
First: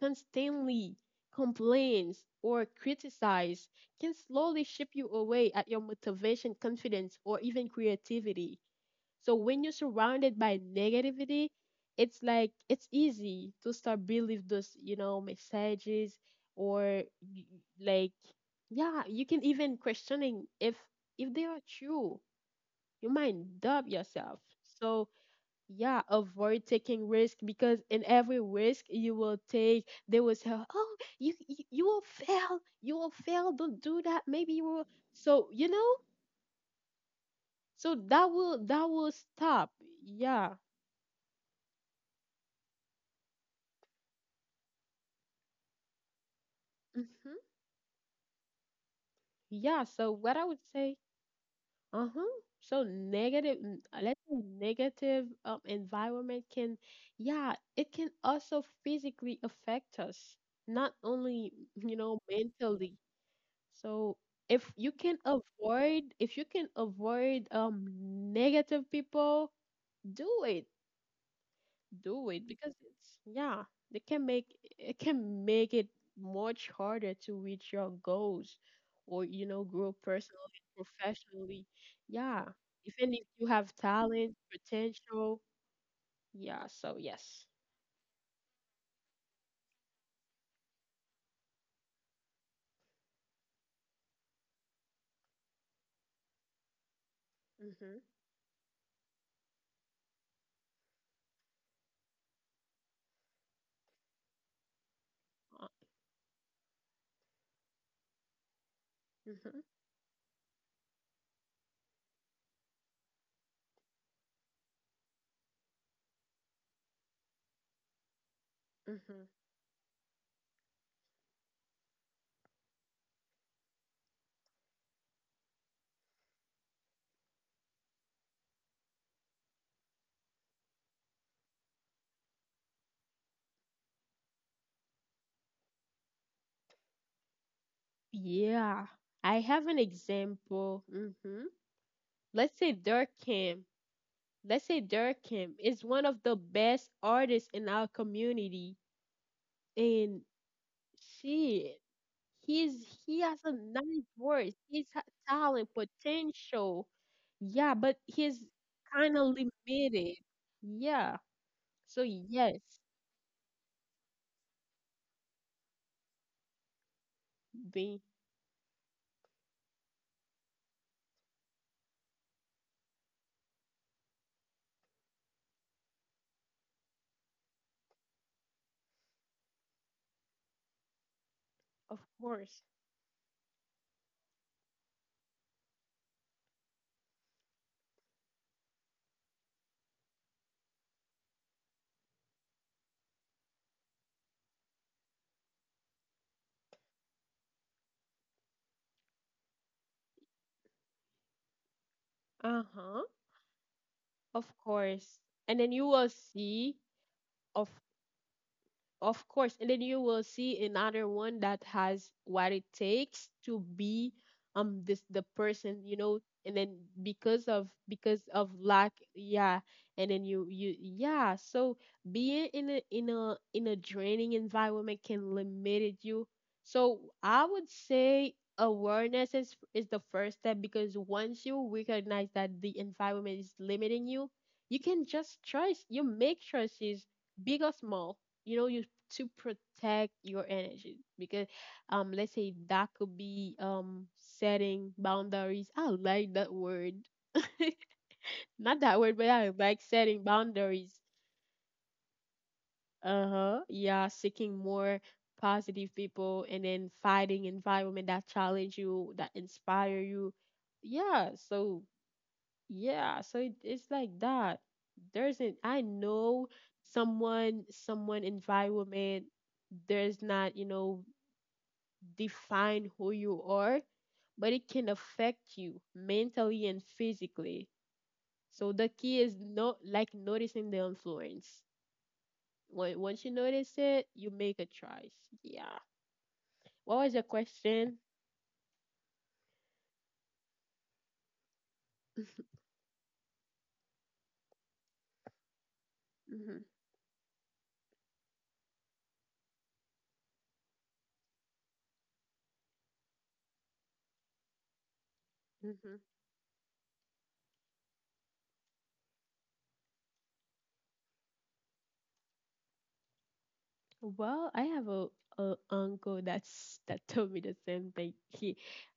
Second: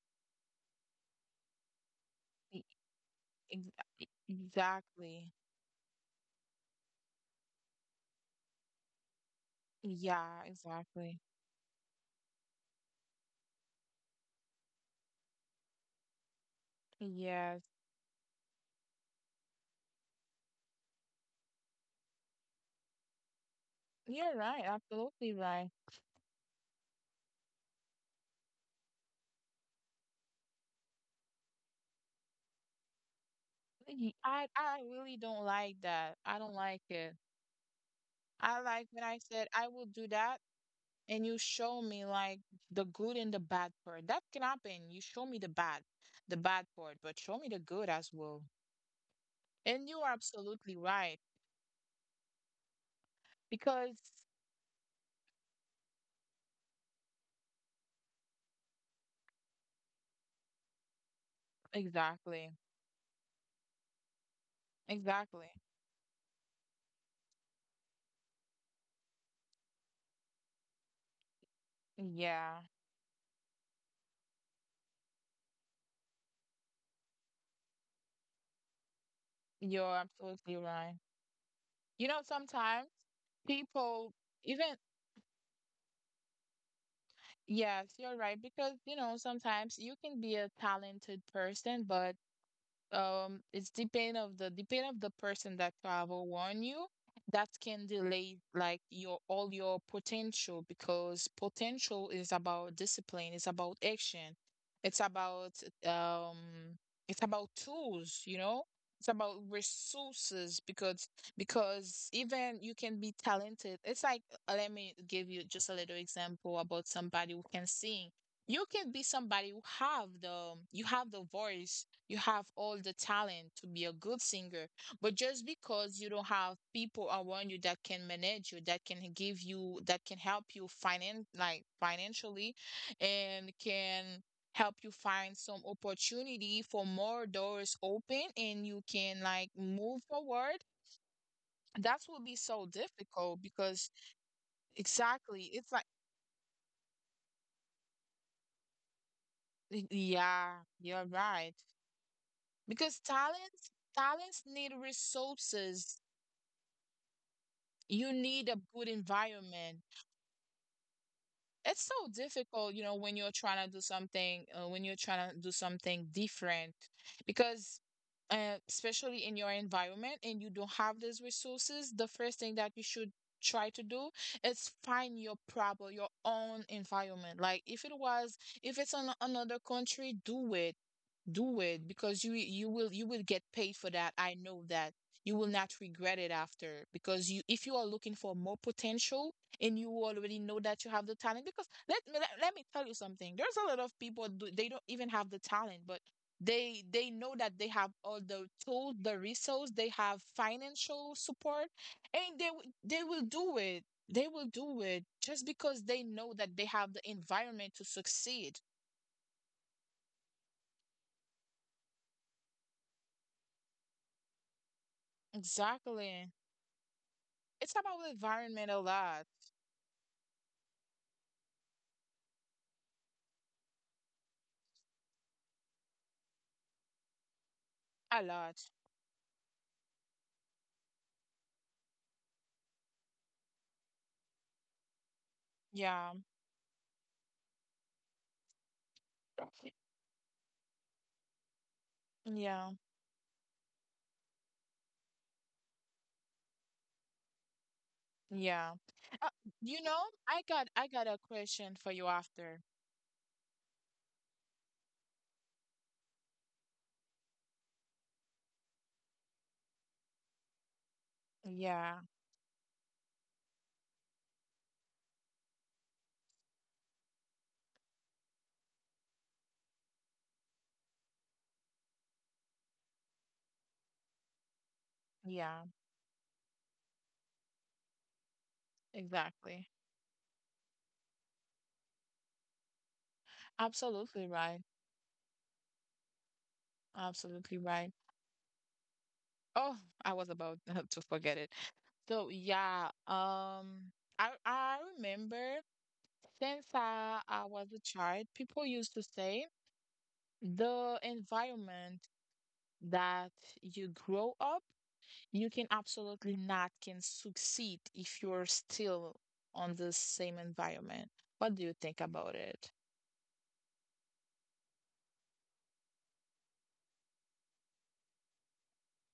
constantly complains or
E-
criticize, can slowly ship you
Exactly.
away at your motivation, confidence, or even creativity. So when you're surrounded
Yeah,
by
exactly.
negativity, it's like it's easy to start believe those, you know, messages or
Yes.
like, yeah, you can even questioning if they are true, you might dub
You're
yourself.
right,
So
absolutely right.
yeah, avoid taking risk because in every risk you will take, they will say, "Oh, you will fail, you will fail. Don't do that.
I
Maybe you will."
really don't
So you
like
know,
that. I don't like it.
so
I like
that
when
will
I said I
stop.
will do that
Yeah,
and you show me like the good and the bad part. That can happen. You show me the bad part, but show
hmm,
me the good as well.
yeah.
And you are
So what I would
absolutely
say,
right
uh huh. So negative,
because
let's say negative, environment can, yeah, it can also physically affect us, not only, you know,
exactly.
mentally. So if you can
Exactly.
avoid, um, negative people, do it. Do it
Yeah,
because it's, yeah, they can make, it much harder to reach your goals or, you know, grow
you're
personally,
absolutely right.
professionally.
You know,
Yeah.
sometimes
Even if you have
people
talent,
even
potential, yeah, so yes.
yes, you're right. Because, you know, sometimes you can be a talented person, but it's depend of the person that travel on you that can
Mhm.
delay like your all your potential because potential is about discipline, it's about action, it's about
Uh,
um it's about tools, you know, it's about
mhm.
resources because even you can be talented, it's like, let me give you just a little example about somebody who can sing. You can be
Mhm.
somebody who have the you have the voice, you have all the talent to be a good singer, but just because you don't have people around you that can manage you, that can give you, that can help you financially and can help you find some opportunity for more doors open
Yeah.
and you
I
can
have
like
an
move forward,
example. Mhm.
that will
Let's
be
say
so difficult
Durkheim.
because
Let's say Durkin
exactly,
is
it's
one
like,
of the best artists in our community, and
yeah, you're right.
she, he's
Because
he has a nice voice.
talents need
Talent,
resources,
potential. Yeah, but
you
he's
need a good
kind of
environment.
limited. Yeah.
It's
So
so
yes,
difficult, you know, when you're trying to do something, when you're trying to do something different, because
B,
especially in your environment and you don't have these resources, the first thing that you should try to do is find your proper, your own environment. Like if it was, if it's on another country, do it,
of
because you
course.
you will you will get paid for that. I know that you will not regret it after because you if you are looking for more potential and you already know that you have the talent because let me tell you something. There's a lot of people they don't even have the talent, but they know that they have all the tools, the resource, they have financial support, and they
Uh-huh.
will do it. They will
Of
do it
course.
just
And then
because
you
they
will
know that they
see,
have the
of.
environment to succeed.
Of course, and then you will see another one that has what it takes to be this the person, you know,
Exactly.
and then because
It's
of,
about the environment a
lack,
lot,
yeah, and then you yeah, so being in a in a draining environment can limit you. So I would
a
say
lot.
awareness is the first step because once you recognize that the environment is limiting you, you can just choice, you
Yeah,
make choices, big or small, you know, you to protect your energy because, um, let's say
yeah,
that could be setting boundaries. I like that word.
yeah.
not that
Uh,
word, but I
you
like
know,
setting
I got
boundaries.
a question for you after.
Uh-huh. Yeah, seeking more positive people and then fighting environment that challenge you, that inspire you. Yeah, so
Yeah,
yeah, it's like that. There's an I know someone, someone environment, there's not, you know, define who you are, but it can
yeah,
affect you mentally and physically. So the key is
exactly.
not like noticing the influence. When, once you notice it,
Absolutely
you
right.
make a choice. Yeah. What was your
Absolutely right.
question?
Oh, I was about to forget it. So yeah, I remember since
Hmm.
I was a child, people used to say the environment that you grow up. You can
Hmm.
absolutely not can succeed if you're still on the same environment. What do you think about it?
Well, I have a uncle that's that told me the same thing.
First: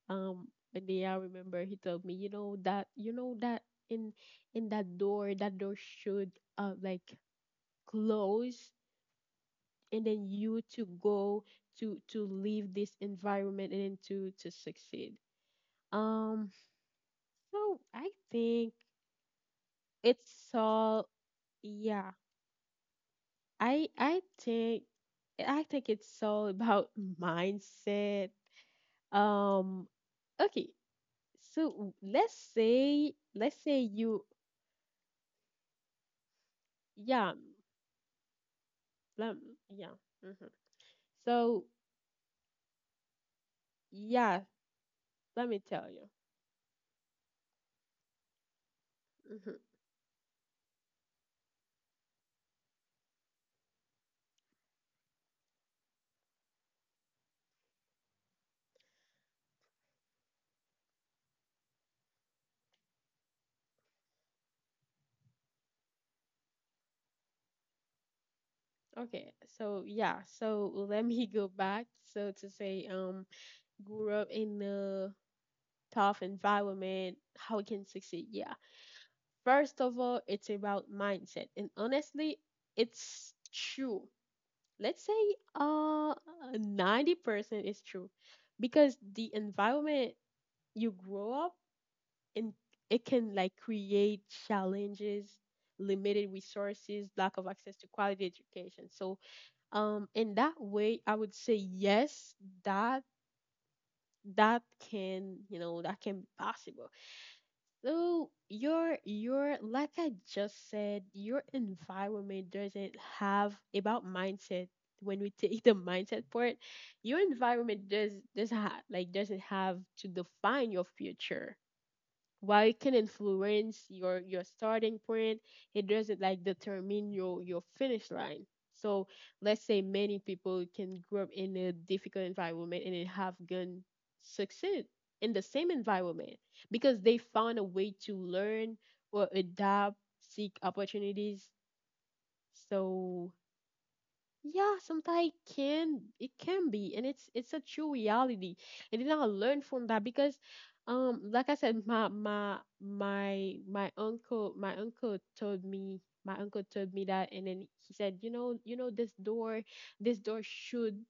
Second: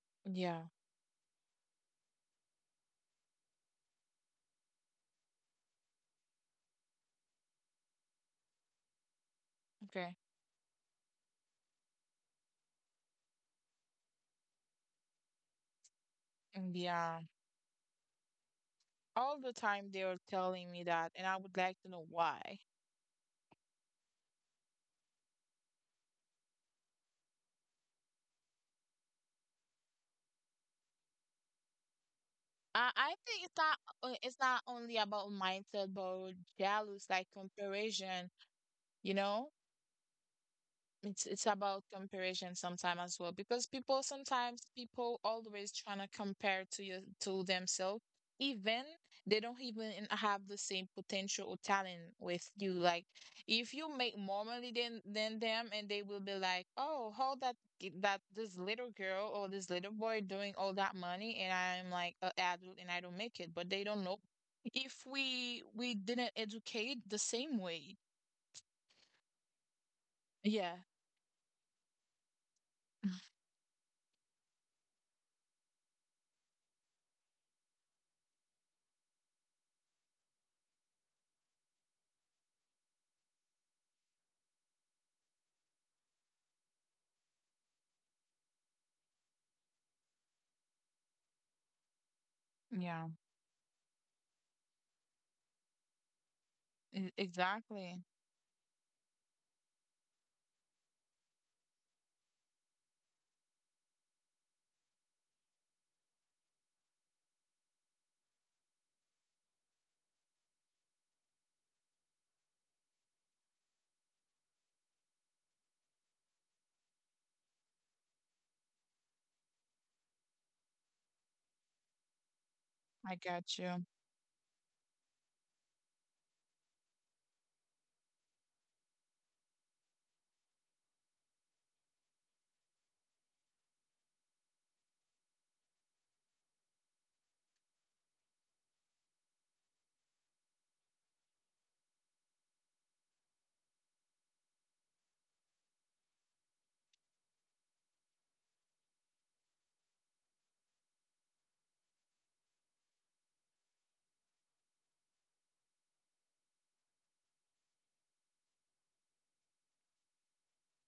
um,
Yeah,
and then I remember he told me, you know that in that door should like close and
okay.
then you to go to leave this environment and then to succeed, um.
And yeah.
So I think
All the time they
it's
were telling me
all,
that, and I would like to
yeah,
know why.
I I think I think it's all about mindset, um. Okay, so
I, I
let's
think
say you,
it's not only about mindset, but jealous,
yeah,
like comparison, you
let,
know?
yeah, mhm.
It's
So
about comparison sometimes as well because
yeah,
people
let me
always
tell you.
trying to compare to your to themselves even they
Mm-hmm.
don't even have the same potential or talent with you. Like if you make more money than them and they will be like, "Oh, how that that this little girl or this little boy doing all that money and I'm like an adult and I don't make it." But they don't know if we didn't educate the same way.
Okay, so yeah, so let
Yeah.
me go back. So to say, grew up in a tough environment, how we can succeed. Yeah, first of all, it's about mindset, and honestly, it's true. Let's say, uh, 90% is true, because the environment you grow up in, it can
Yeah.
like create challenges, limited resources, lack of access to quality
Exactly.
education. So in that way I would say yes, that that can, that can be possible. So your like I just said, your environment doesn't have about mindset. When we take the mindset part, your environment like doesn't have to define your future, while it can
I got
influence
you.
your starting point. It doesn't like determine your finish line. So let's say many people can grow up in a difficult environment and then have gun succeed in the same environment because they found a way to learn or adapt, seek opportunities. So yeah, sometimes it can be, and it's a true reality. And then I learned from that because like I said, my uncle, my uncle told me that. And then he said, this door, this door should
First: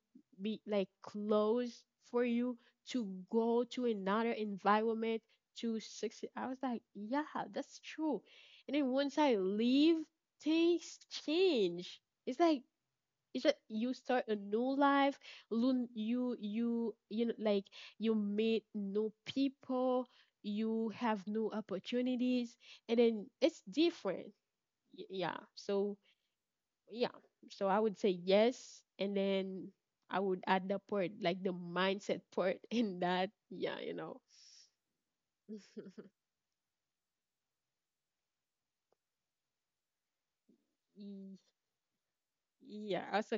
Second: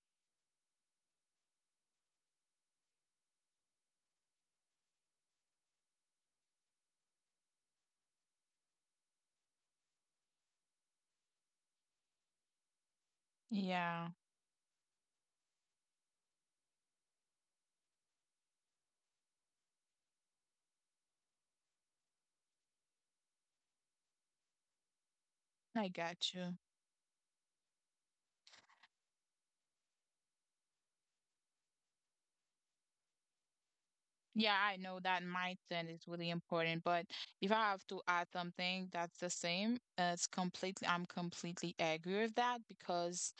be like closed for you to go to another environment to succeed. I was like, yeah, that's true. And then once I leave, things change. It's like, it's that you
Yeah,
start a new life. You you know, like, you meet new people, you have new opportunities, and then it's different. Yeah,
I
so
got you.
yeah, so I would say yes, and then I would add the part, like the mindset part, in that, yeah.
Yeah, I know that mindset is really important, but if I have to add something that's the same, it's completely, I'm
Y-
completely agree with that
yeah,
because
also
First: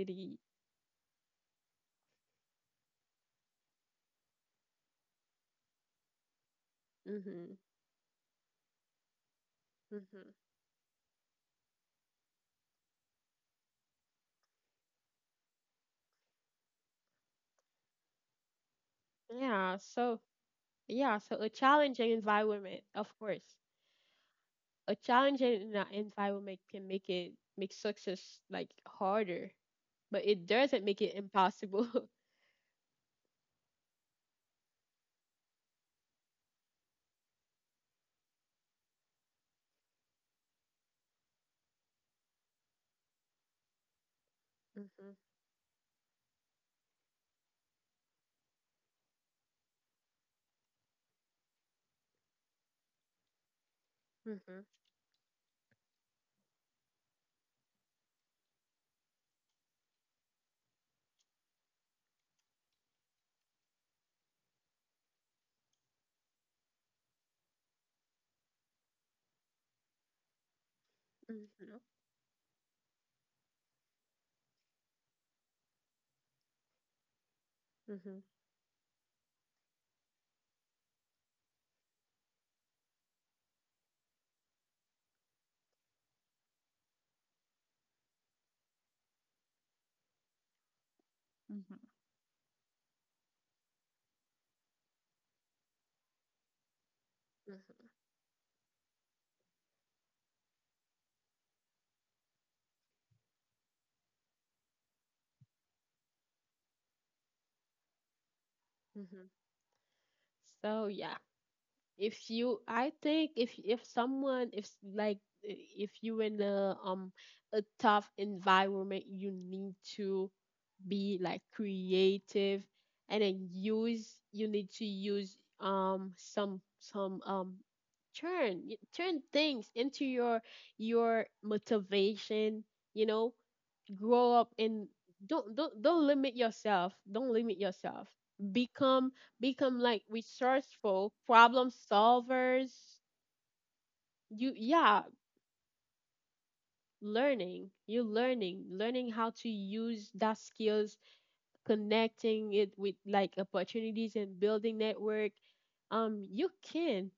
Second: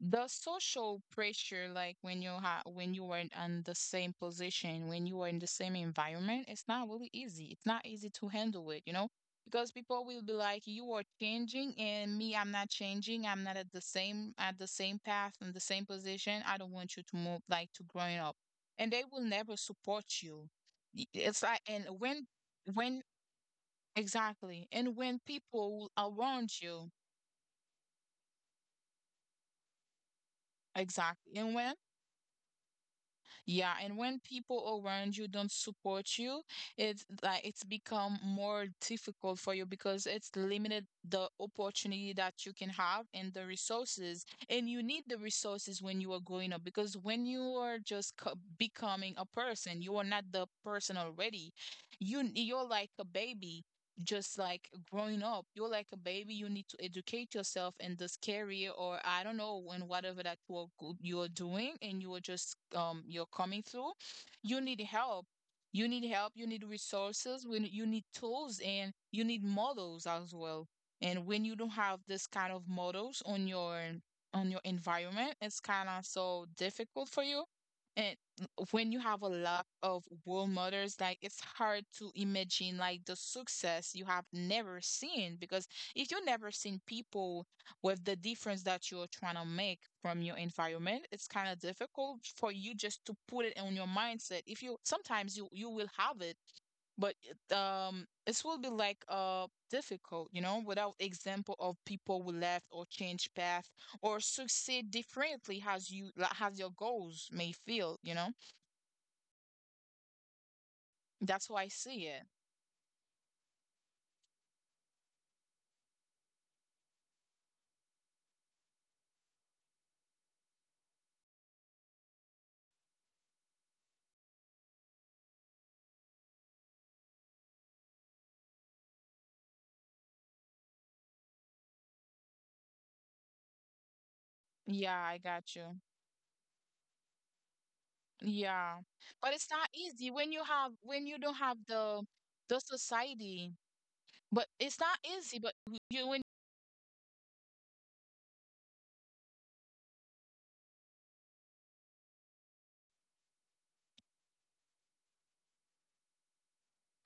the social pressure, like when you ha when you are in on the same position, when you are in the same environment, it's not really easy.
Hmm.
It's not easy to handle it, you know, because people will
Hmm.
be like, you are changing, and me, I'm not changing. I'm not at the same path and the same position. I don't want you to move like to growing up, and they will never
Yeah,
support
so
you. It's
a
like, and
challenging environment,
when,
of course,
exactly, and
a
when
challenging
people around
environment
you,
can make success like harder, but it doesn't make it
exactly, and
impossible.
yeah, and when people around you don't support you, it's become more difficult for you because it's limited the opportunity that you can have and the resources. And you need the resources when you are growing up because when you are just becoming a person, you are not the person already, you're like a baby, just
Mhm,
like
mhm,
growing up, you're like a baby, you need to educate yourself in this career or I don't know in whatever that work you're doing and you're just you're coming through. You need help, you need resources when you need tools and you need models as well. And when you don't
mhm,
have this kind of models on your environment, it's kind of so difficult for you. And
mhm.
when you have a lot of role models, like it's hard to imagine like the success you have never seen because if you never seen people with the difference that you're trying to make from your environment, it's kind of
Hmm. Mhm,
difficult for you just to put it on your mindset. If you will have it, but it, it will be like difficult, you know, without example of people who left or changed path or succeed differently as you like, as your goals may feel, you know.
mhm. So yeah,
That's how I see it.
if you, I think if someone, if like if you in a, a tough environment, you need to be like creative, and then use you need to use, some turn turn things into your motivation, you know grow up, and
Yeah, I
don't,
got you.
limit yourself.
Yeah.
Become,
But it's
become
not
like
easy when you have
resourceful
when you don't
problem
have the
solvers.
society.
You,
But it's
yeah,
not easy, but w- you when
learning you learning how to use that skills, connecting it with like opportunities and building network. You can,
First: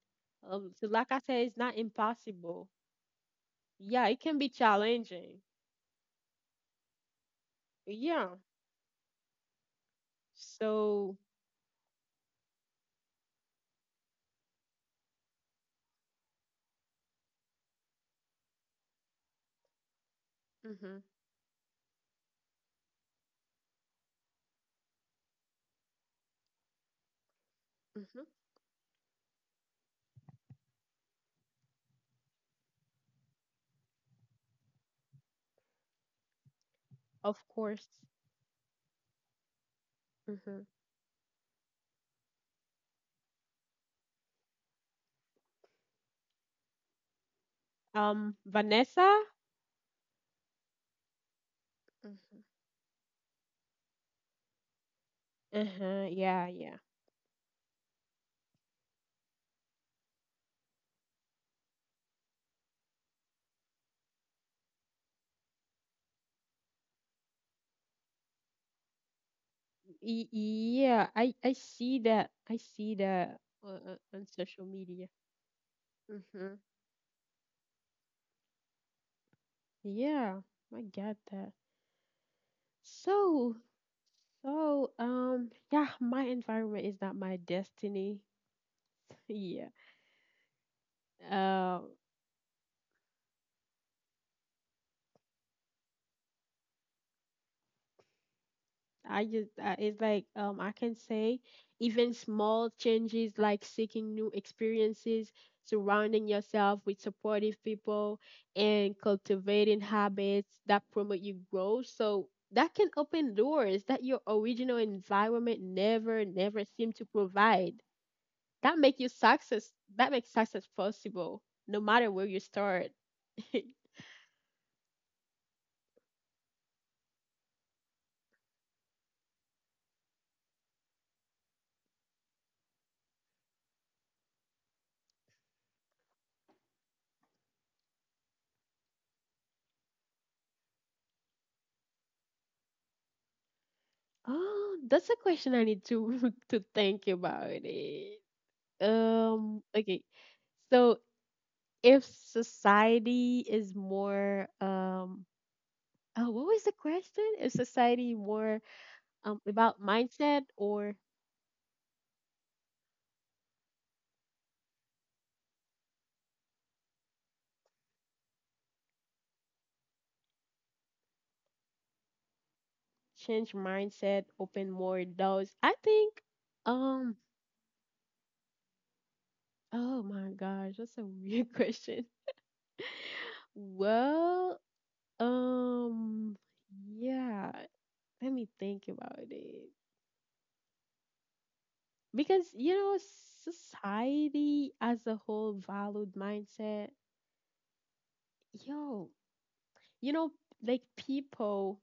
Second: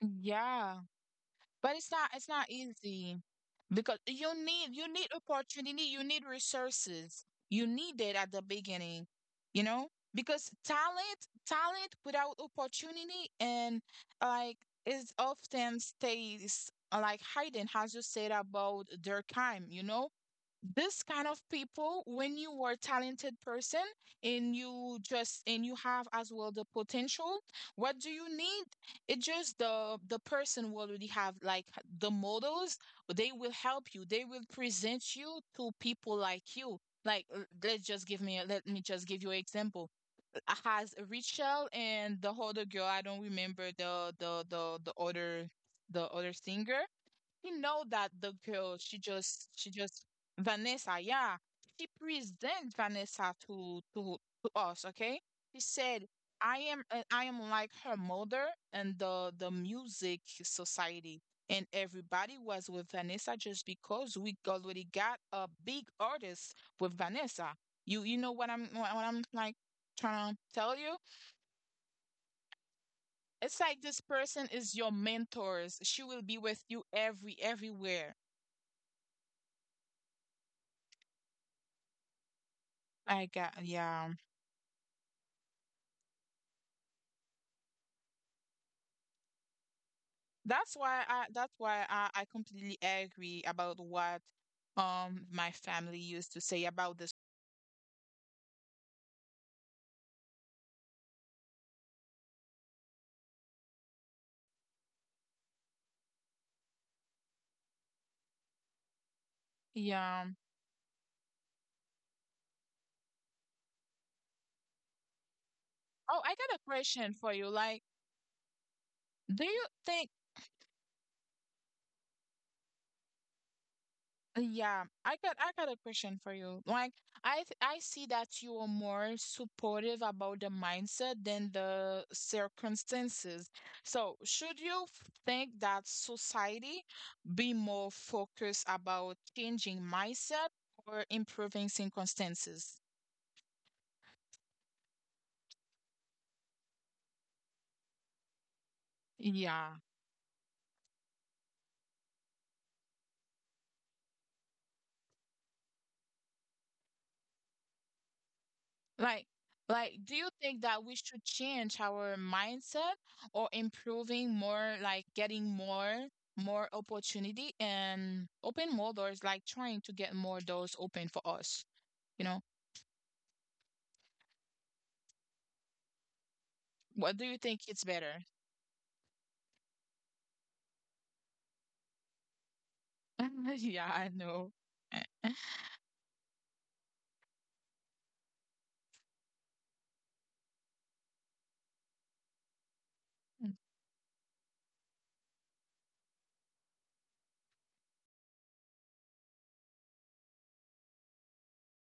yeah.
so like I said, it's
But
not
it's not,
impossible.
easy because
Yeah, it can be
you need
challenging.
opportunity, you need resources. You need it
Yeah,
at the beginning, you know? Because
so.
talent without opportunity and like is often stays like hiding as you said about their time, you know?
Hmm.
This kind of people, when you are a talented person and you just and you have as well the potential, what do you
Hmm.
need? It just the person will already have like the models. They will help you, they will present you to people like you, like
Of course.
let me just give you an example.
Hmm.
Has Rachel and the other girl, I don't remember the other, the other singer, he know that the girl,
Vanessa.
she just, Vanessa, yeah. She
Mm-hmm.
present Vanessa to, to us, okay? She said,
Uh-huh, yeah, yeah.
I am like her mother and the music society. And everybody was with Vanessa just because we already got a big artist with Vanessa. You know what what I'm like trying to tell you?
Yeah, I see that,
It's like this person
on
is
social
your
media.
mentors. She will be with
Hmm.
you everywhere.
Yeah, I got that,
I got,
so.
yeah.
So, yeah, my environment is not my destiny. Yeah.
That's
Um,
why I completely agree about what my family used to say about this.
it's like, I can say even small changes like seeking new experiences, surrounding yourself with supportive people, and cultivating
Yeah.
habits that promote your growth. So that can open doors that your original environment never,
Oh, I got
never
a
seemed to
question for you.
provide.
Like,
That make you
do
success,
you
that
think,
makes success possible, no matter where you start.
yeah, I got a question for you. Like, I see that you are more supportive about the mindset than the circumstances. So, should think that society be more focused about changing mindset or improving circumstances?
Oh, that's a question I need to to think about it.
Yeah.
Okay. So if society is more, oh, what was the question? Is society more,
Like,
about
like, do you
mindset,
think that we
or
should change our mindset or improving more, like getting more, more opportunity and open more doors, like trying to get more doors open for us? You know,
change mindset, open more doors? I think,
what
um
do you think it's better?
oh my gosh, that's a weird question.
Yeah, I know.
Well, um yeah, let me think about it. Because society as a whole valued mindset. Yo you know like people,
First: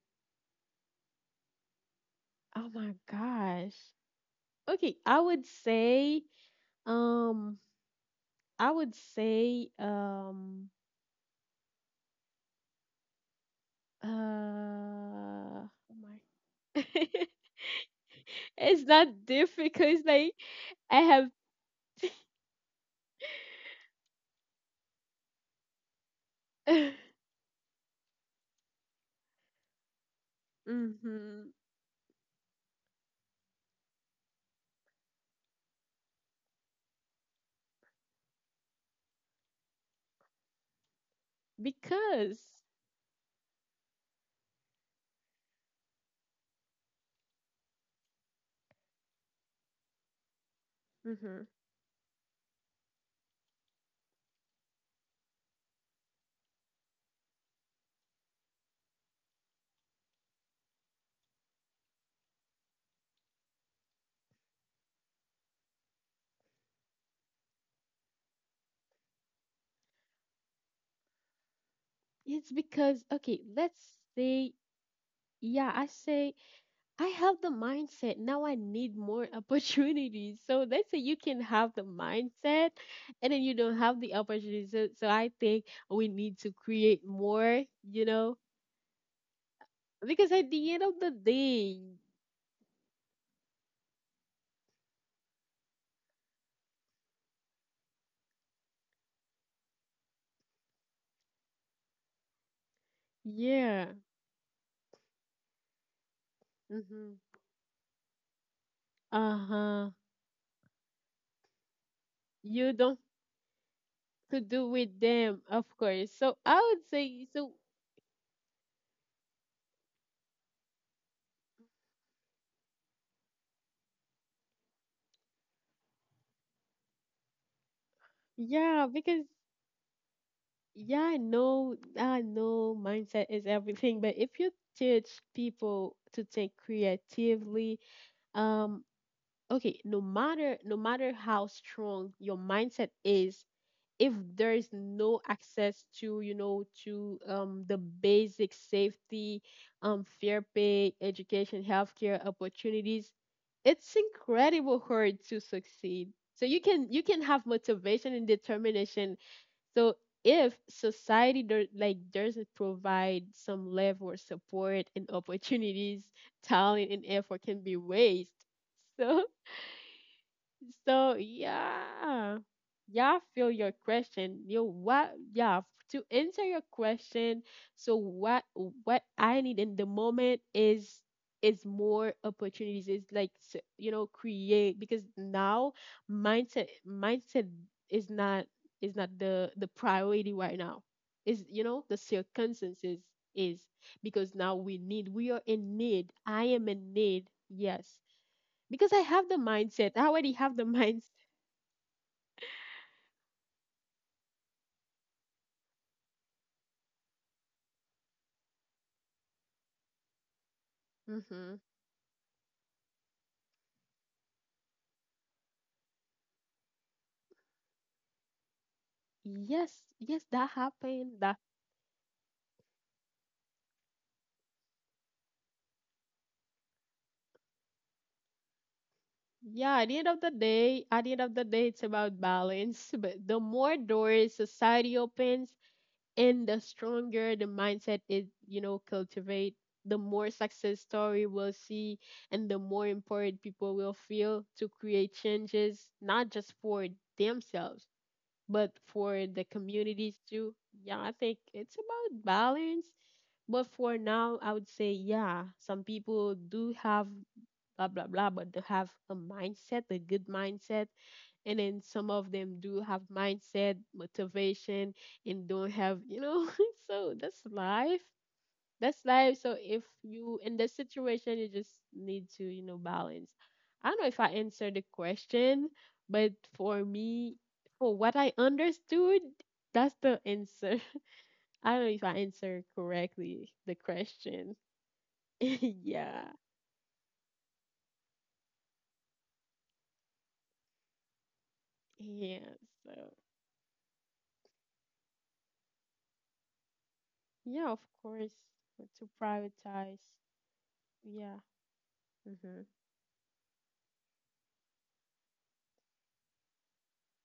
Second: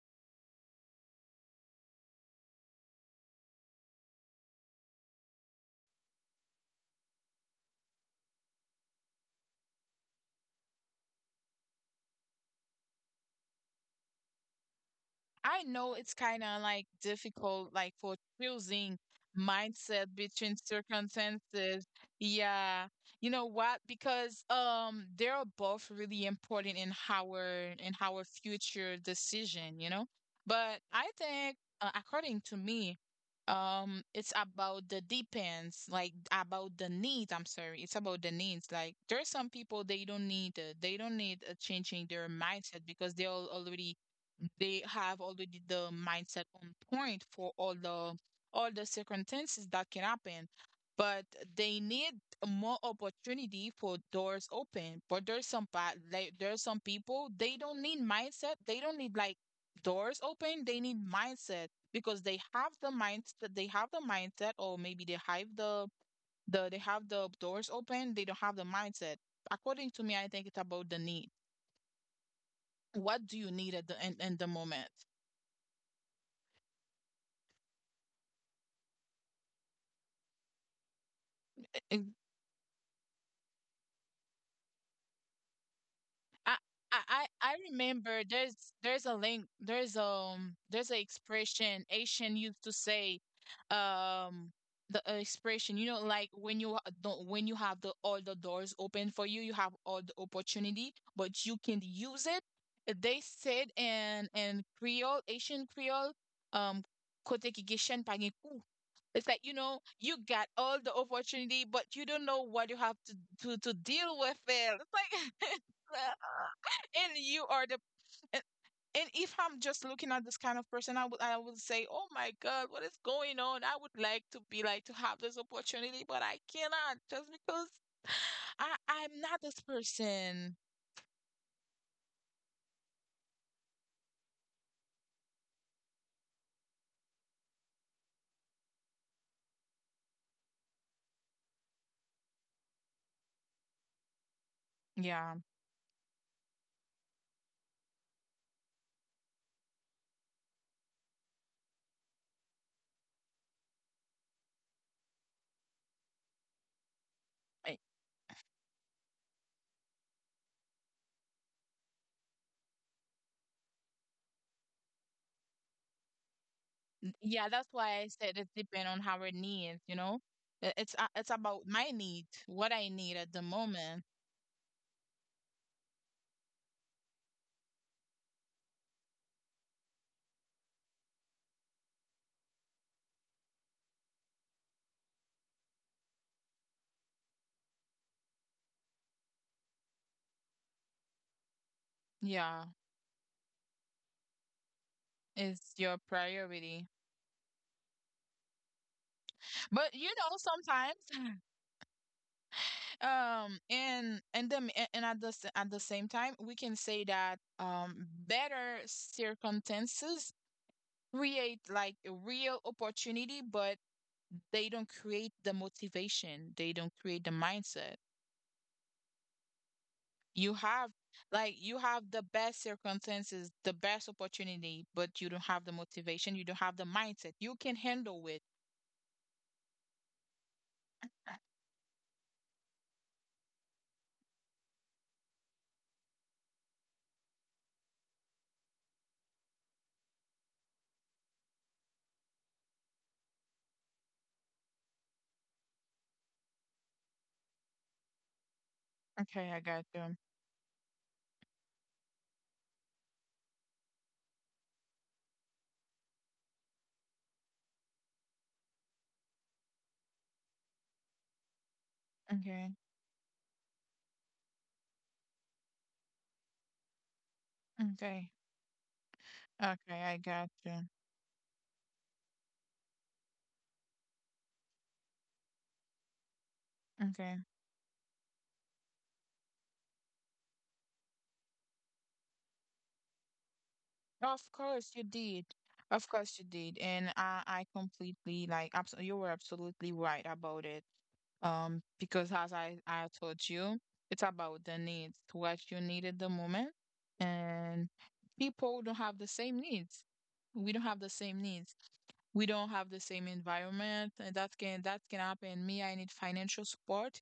oh my gosh. Okay, I would say, um I would say,
I know
oh
it's
my.
kind of like difficult, like for
It's
choosing
not difficult, it's
mindset
like
between
I have.
circumstances. Yeah. You know what? Because they are both really important in our future decision, you know? But I
Hmm.
think according to me, it's about the depends, like about the needs, I'm sorry. It's about the needs. Like there are some people they don't need changing their
Because.
mindset because they're already, they have already the mindset on point for all the circumstances that can happen, but
Hmm.
they need more opportunity for doors open. But there's some there's some people they don't need mindset, they don't need like doors open, they need mindset because they have the mindset, or maybe they have the they have the doors open, they don't have the mindset. According to me, I think it's about the need.
It's because,
What do
okay,
you need
let's
at in the
say,
moment?
yeah, I say I have the mindset. Now I need more opportunities. So let's say you can have the mindset and then you don't have the opportunities. So, I think we need
I
to create
I
more, you
remember
know,
there's a link
because at the
there's an
end of the
expression
day,
Asian used to say um the expression, you know, like when you ha- don't when you have the all the doors open for you, you have all the opportunity but you can use it. They said
yeah.
in Creole Asian Creole, um kote
Mm-hmm.
ki gishen pa gen kou. It's like, you know,
Uh-huh.
you got all the opportunity but you don't know what you
You
have to
don't
to deal with
to
it.
do
It's like
with them, of course. So I would
and
say
you are
so,
the, and, and if I'm just looking at this kind of person, I would say, "Oh my God, what is going on? I would like to be like to have this opportunity, but I cannot just because
yeah,
I'm not
because
this person."
yeah, I know mindset is everything, but if you teach people to think creatively, um okay, no matter how strong your mindset is, if there is no
Yeah.
access to, to, the basic safety, fair pay, education, healthcare, opportunities. It's incredible hard to succeed. So you can, have
I-
motivation and determination. So if society like doesn't provide some level of support and opportunities, talent and effort
Yeah,
can
that's
be
why I
waste.
said it depends on
So,
our needs, you know? It's about my need,
yeah,
what I need
yeah,
at the
feel your
moment.
question. You what? Yeah, to answer your question. So what? What I need in the moment is more opportunities. Is like create, because now mindset is not is not the priority right now. Is, the
Yeah,
circumstances is. Because now we are in
it's your
need. I am in
priority.
need. Yes, because I have the mindset.
But
I
you
already
know,
have the
sometimes
mindset.
And at at the same time, we can say that better circumstances
Hmm.
create like a real opportunity, but they don't create the motivation. They don't create the mindset.
Yes, yes, that
You have,
happened. That
like you have the best circumstances, the best opportunity, but you don't have the motivation. You don't have the mindset. You can handle it.
Yeah. At the end of the day, it's about balance. But the more doors society opens, and the stronger the mindset is, cultivate. The more success story we'll see, and the more important people will feel to create changes, not just for themselves, but for the
Okay, I got
communities
you.
too. Yeah, I think it's about balance, but for now I would say yeah, some people do have blah blah blah, but they have a good mindset, and then some of them do
Okay,
have mindset, motivation, and don't have, so
okay,
that's life So if
okay, I
you in
got
this
you.
situation, you just need to, balance. I don't know if I answered the question, but for me,
Okay.
for what I understood, that's the answer. I don't know if I answered correctly the
Of
question.
course you did. Of
Yeah,
course you did. And I completely like absolutely you were absolutely right about it. Because
yeah.
as I,
So
I told you, it's about the needs, what you need at the moment.
yeah, of
And
course,
people
but
don't
to
have the same
prioritize.
needs. We don't have the
Yeah.
same needs. We
Mhm.
don't have the same environment, and that can happen. Me, I need financial support,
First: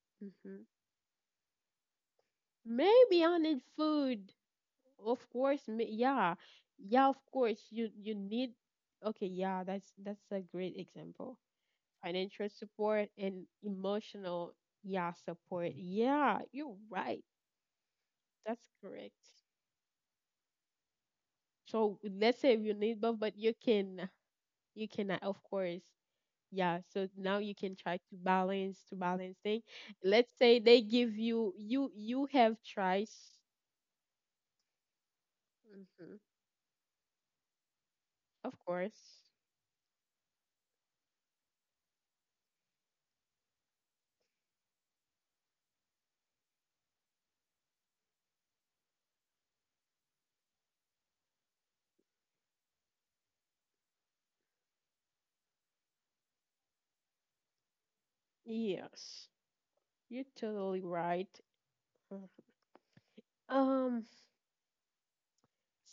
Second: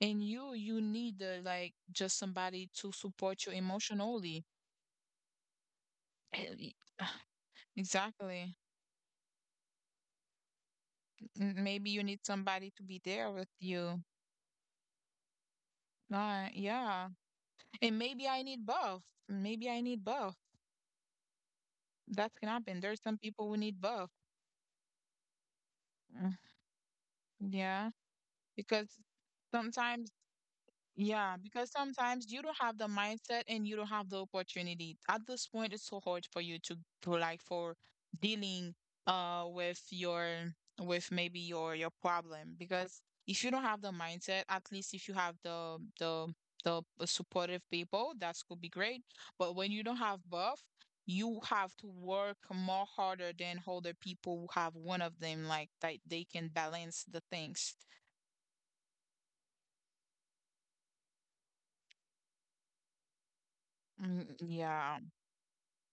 and you,
Mhm.
you need like just somebody to
Maybe I
support you
need food.
emotionally.
Of course, yeah,
Eh, y-
yeah. Of course, you need.
Exactly.
Okay, yeah, that's, a great example.
Maybe you need
Financial
somebody to be
support,
there
and
with you.
emotional, yeah, support. Yeah, you're
Yeah.
right.
And maybe I need
That's
both.
correct.
Maybe I need both.
So
That
let's
can
say you
happen. There's
need
some
both, but
people who need both.
you cannot, of course.
Mm,
Yeah. So now you can
yeah.
try to balance,
Because
thing.
sometimes
Let's say they give
Yeah,
you
because
you you
sometimes you
have
don't have the
tries.
mindset and you don't have the opportunity. At this point, it's so
Hmm.
hard for you to like for
Of
dealing
course.
with your with maybe your problem because if you don't have the mindset, at least if you have the supportive people, that could be great. But when you don't have both, you have to work more harder than other people who have one of them, like that they can balance the things.
Yes, you're totally right. Mm-hmm. Um,
Mm, yeah.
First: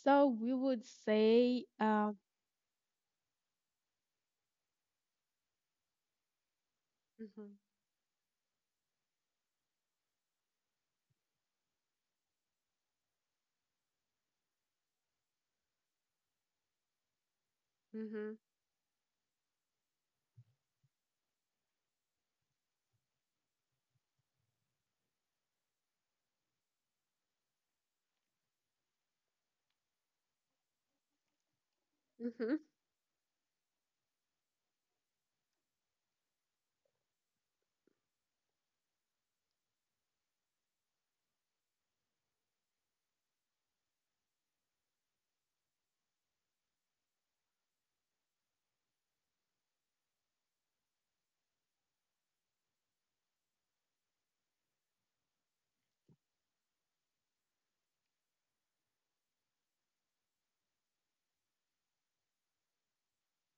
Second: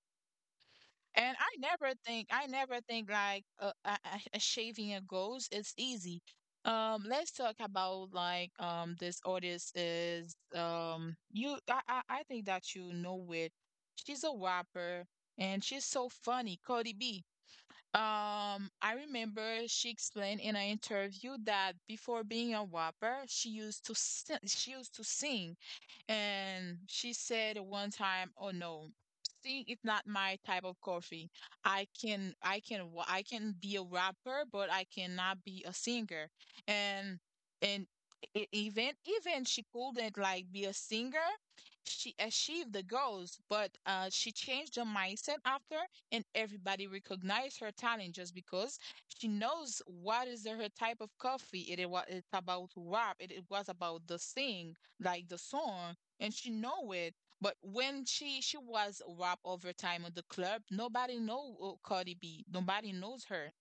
so we would
And I
say,
never think, I never think like achieving a ghost is easy. Let's
hmm,
talk about like this artist is you I think that you know it. She's a rapper and she's so funny, Cardi B.
hmm,
I remember she explained in an interview that before being a rapper, she used to sing and she said one time, "Oh no, seeing is not my type of coffee.
hmm,
I can be a rapper, but I cannot be a singer." And and even she couldn't like be a singer. She achieved the goals, but she changed her mindset after, and everybody recognized her talent just because she knows what is her type of coffee. It's about rap. It was about the sing, like the song, and she know it. But when she was rap over time at the club, nobody know Cardi B. Nobody knows her.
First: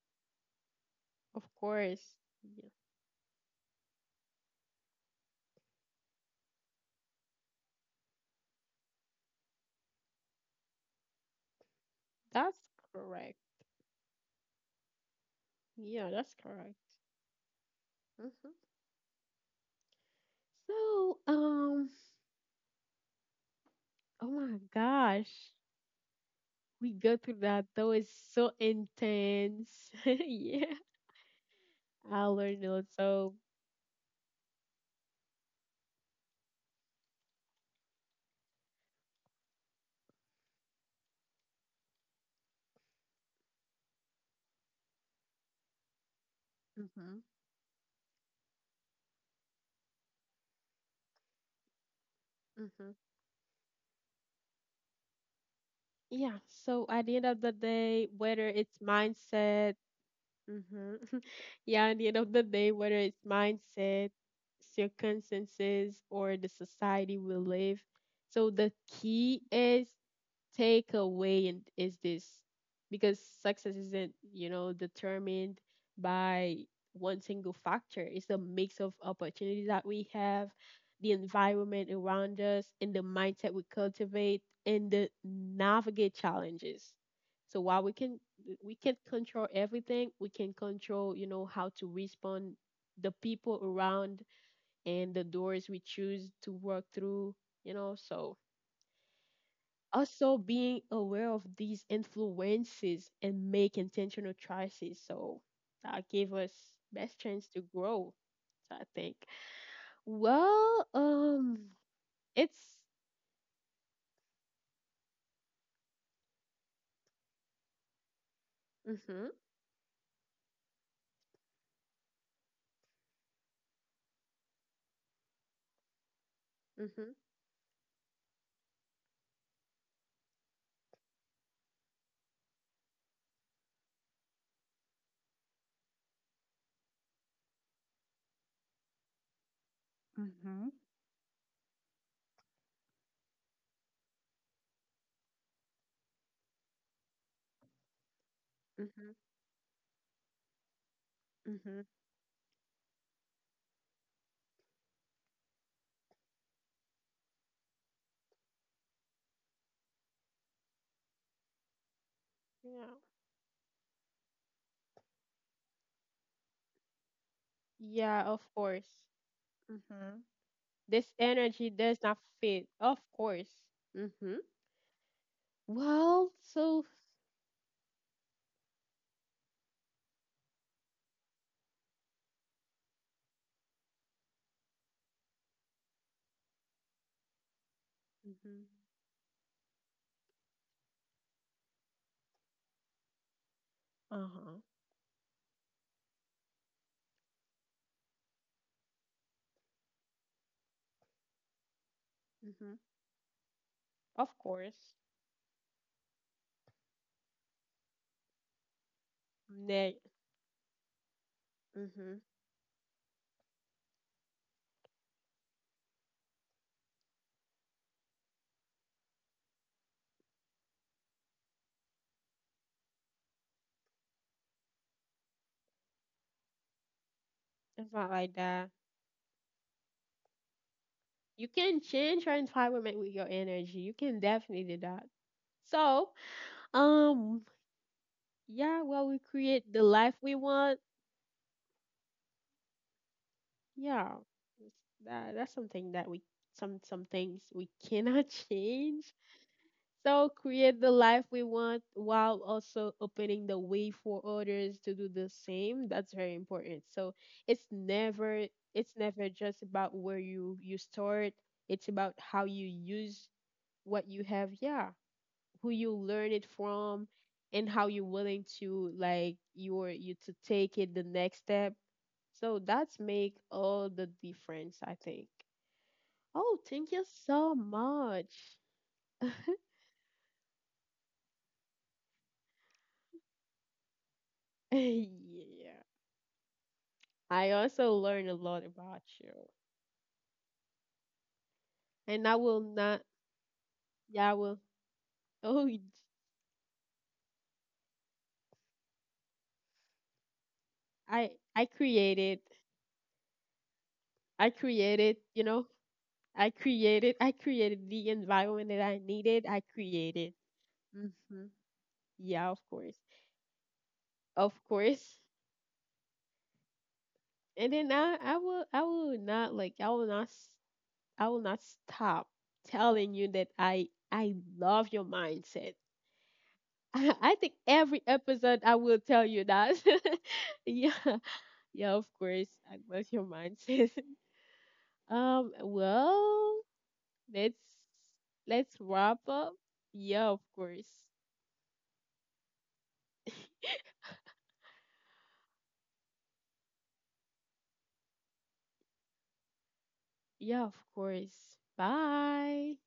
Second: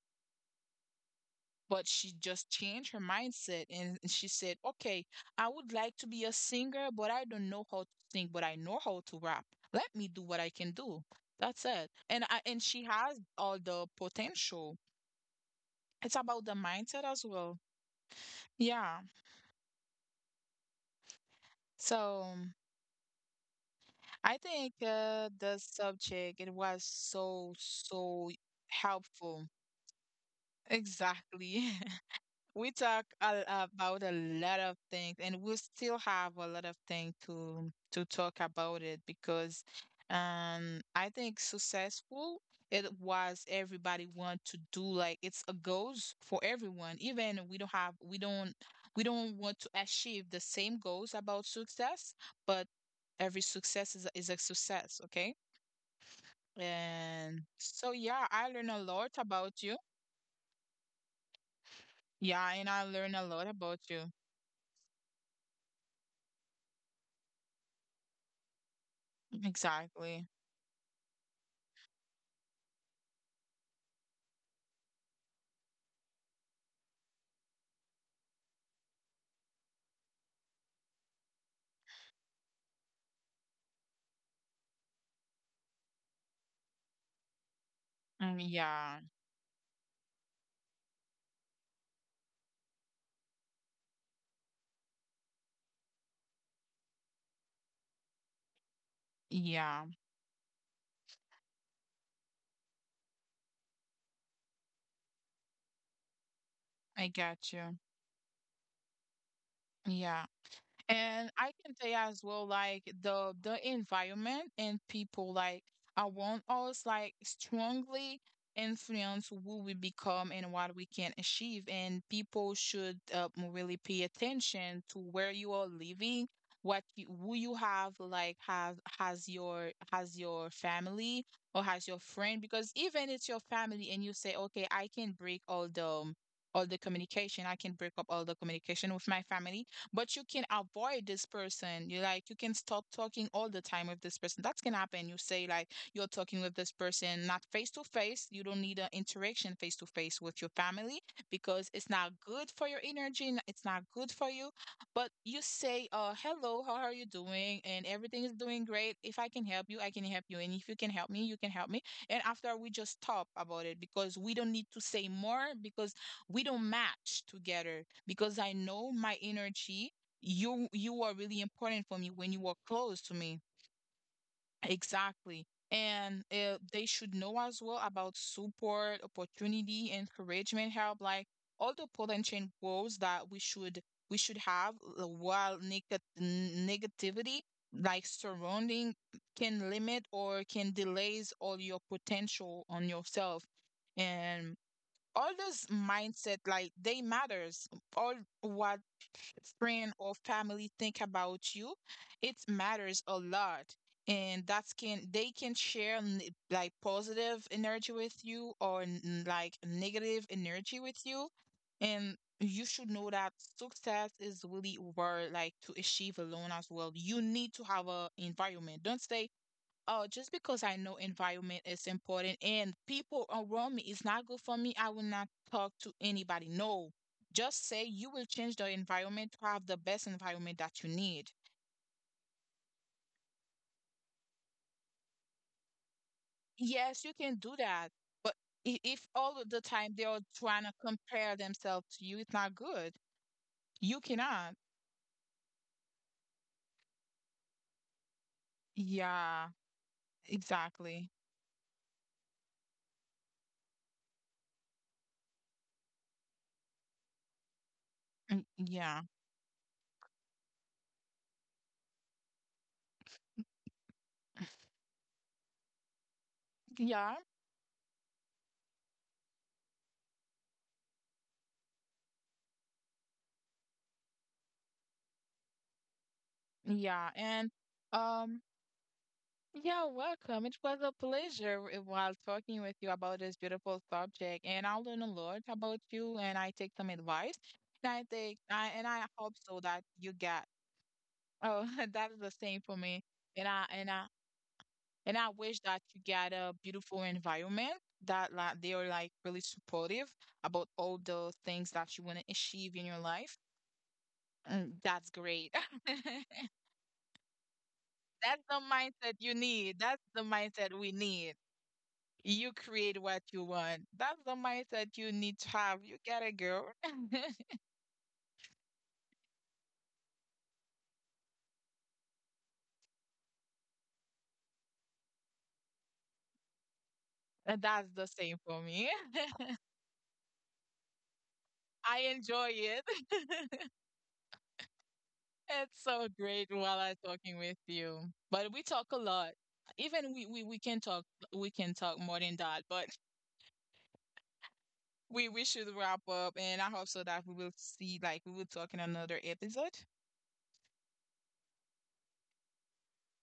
of
But she
course.
just
Yeah,
changed her mindset and she said, "Okay, I would like to be a singer, but I don't know how to sing, but I know how to rap. Let me do what I can do." That's it. And
that's
she has
correct.
all the potential. It's
Yeah,
about
that's
the
correct.
mindset as well.
Hmm.
Yeah.
So,
So I
oh my
think the
gosh,
subject it was
we go through
so
that. That was
so
so
helpful.
intense. Yeah,
Exactly.
I
We
learned a lot.
talk a,
So.
about a lot of things, and we still have a lot of things to talk about it, because I think successful it was everybody want to do, like it's a goals for everyone.
Hmm.
Even we don't have we don't want to achieve the same goals about success, but
Hmm.
every success is a success, okay?
Yeah. So at the end of
And
the
so
day,
yeah,
whether
I learned
it's
a lot about
mindset.
you.
Hmm. Yeah, at the end of the
Yeah, and
day,
I
whether
learn a
it's
lot about you.
mindset, circumstances, or the society we live, so the key is
Exactly.
takeaway, is this, because success isn't, determined by one single factor. It's a mix of opportunities that we have, the environment around us, and the mindset we cultivate, and the navigate challenges. So while
Mm,
we can't
yeah.
control everything, we can control, how to respond, the people around, and the doors we choose to work through. So
Yeah.
also being aware of these influences and make intentional choices. So that gave us
I
best chance
got
to
you.
grow, I think.
Yeah.
Well,
And I can say as well,
it's
like the environment and people like around us, like strongly
mhm,
influence who we become and what we can achieve. And people should really pay attention to where you are living,
mhm.
who you have, like have has your family or has your friend. Because even it's your family, and you say, okay, I can break all the communication, I can break up all the communication with my family, but you can
Mm-hmm.
avoid this person, you like you can stop talking all the time with this person. That can happen. You say, like, you're talking with this person, not face to face. You don't need an
Mhm,
interaction face to face with your family, because it's
mhm.
not good for your energy and it's not good for you. But you say, hello, how are you doing, and everything is doing great. If I can help you, I can help you, and if you can help me, you can help me. And after, we just
Yeah,
talk about it, because we don't need to say more, because we don't match together, because
yeah,
I
of
know
course.
my energy.
Mhm.
You are
This
really
energy
important for me
does not
when you are
fit,
close
of
to me.
course. Mhm.
Exactly. And
Well,
they
so
should know as well about support, opportunity, encouragement, help, like all the potential goals that we should have, while negativity, like
mhm,
surrounding, can limit or can delays all your potential on yourself. And all those mindset, like they matters, all what friend or family think about you, it
mhm,
matters a lot,
of
and that's
course.
can they can share like positive energy with you or like
Ne-
negative energy with you. And
mhm.
you should know that success is really hard like to achieve alone, as well. You need to have a environment. Don't say, oh, just because I know environment is important and people around me is not good for me, I will not talk to anybody. No, just say
It's not
you will
like
change
that.
the environment to have the best environment that you need.
You can change your environment with your energy. You can definitely do that. So,
Yes, you can
um,
do that, but
yeah, well,
if
we
all of the
create the
time they
life
are
we
trying to
want.
compare themselves to you, it's not good. You
Yeah,
cannot.
that's something that we, some things we cannot change.
Yeah,
So create the
exactly.
life we want while also opening the way for others to do the same. That's very important. So it's
Mm,
never,
yeah,
just about where you start. It's about how you use what you have. Yeah, who you learn it
yeah,
from, and how you're willing to, like, you to take it the next step. So that's make all the difference, I think. Oh, thank
yeah,
you
and.
so
Um,
much.
Yeah, welcome. It was a pleasure while talking with you about this beautiful subject, and I learn a lot about
Yeah,
you, and I take some advice,
I
and I
also
think
learned a
I and
lot
I
about
hope so
you,
that you get. Oh, that is the
and
same
I
for
will
me,
not.
and I and I
Yeah, I will.
and I wish that
oh
you
y-
get a beautiful environment that like they are like really supportive about all the
i
things that
I
you want to achieve
created,
in your life. Mm,
i
that's great.
created you know I created
That's
the
the
environment
mindset
that
you
I
need.
needed. I
That's the
created.
mindset we need.
Hmm.
You
Yeah, of
create what
course,
you want. That's the
of
mindset you need to
course.
have. You get it, girl.
And then I will, I will not like I will not s- I will not stop telling you that I love your mindset. I,
And
I think
that's the
every
same for me.
episode I will tell you that. Yeah.
I
Yeah, of
enjoy
course.
it.
I love your mindset.
It's so great while
Well,
I'm talking with
let's
you. But we talk a
let's
lot.
wrap up.
Even
Yeah,
we
of
can talk
course.
We can talk more than that, but we should wrap up, and I hope so that we will see, like we will talk in another episode.
Yeah, of course. Bye.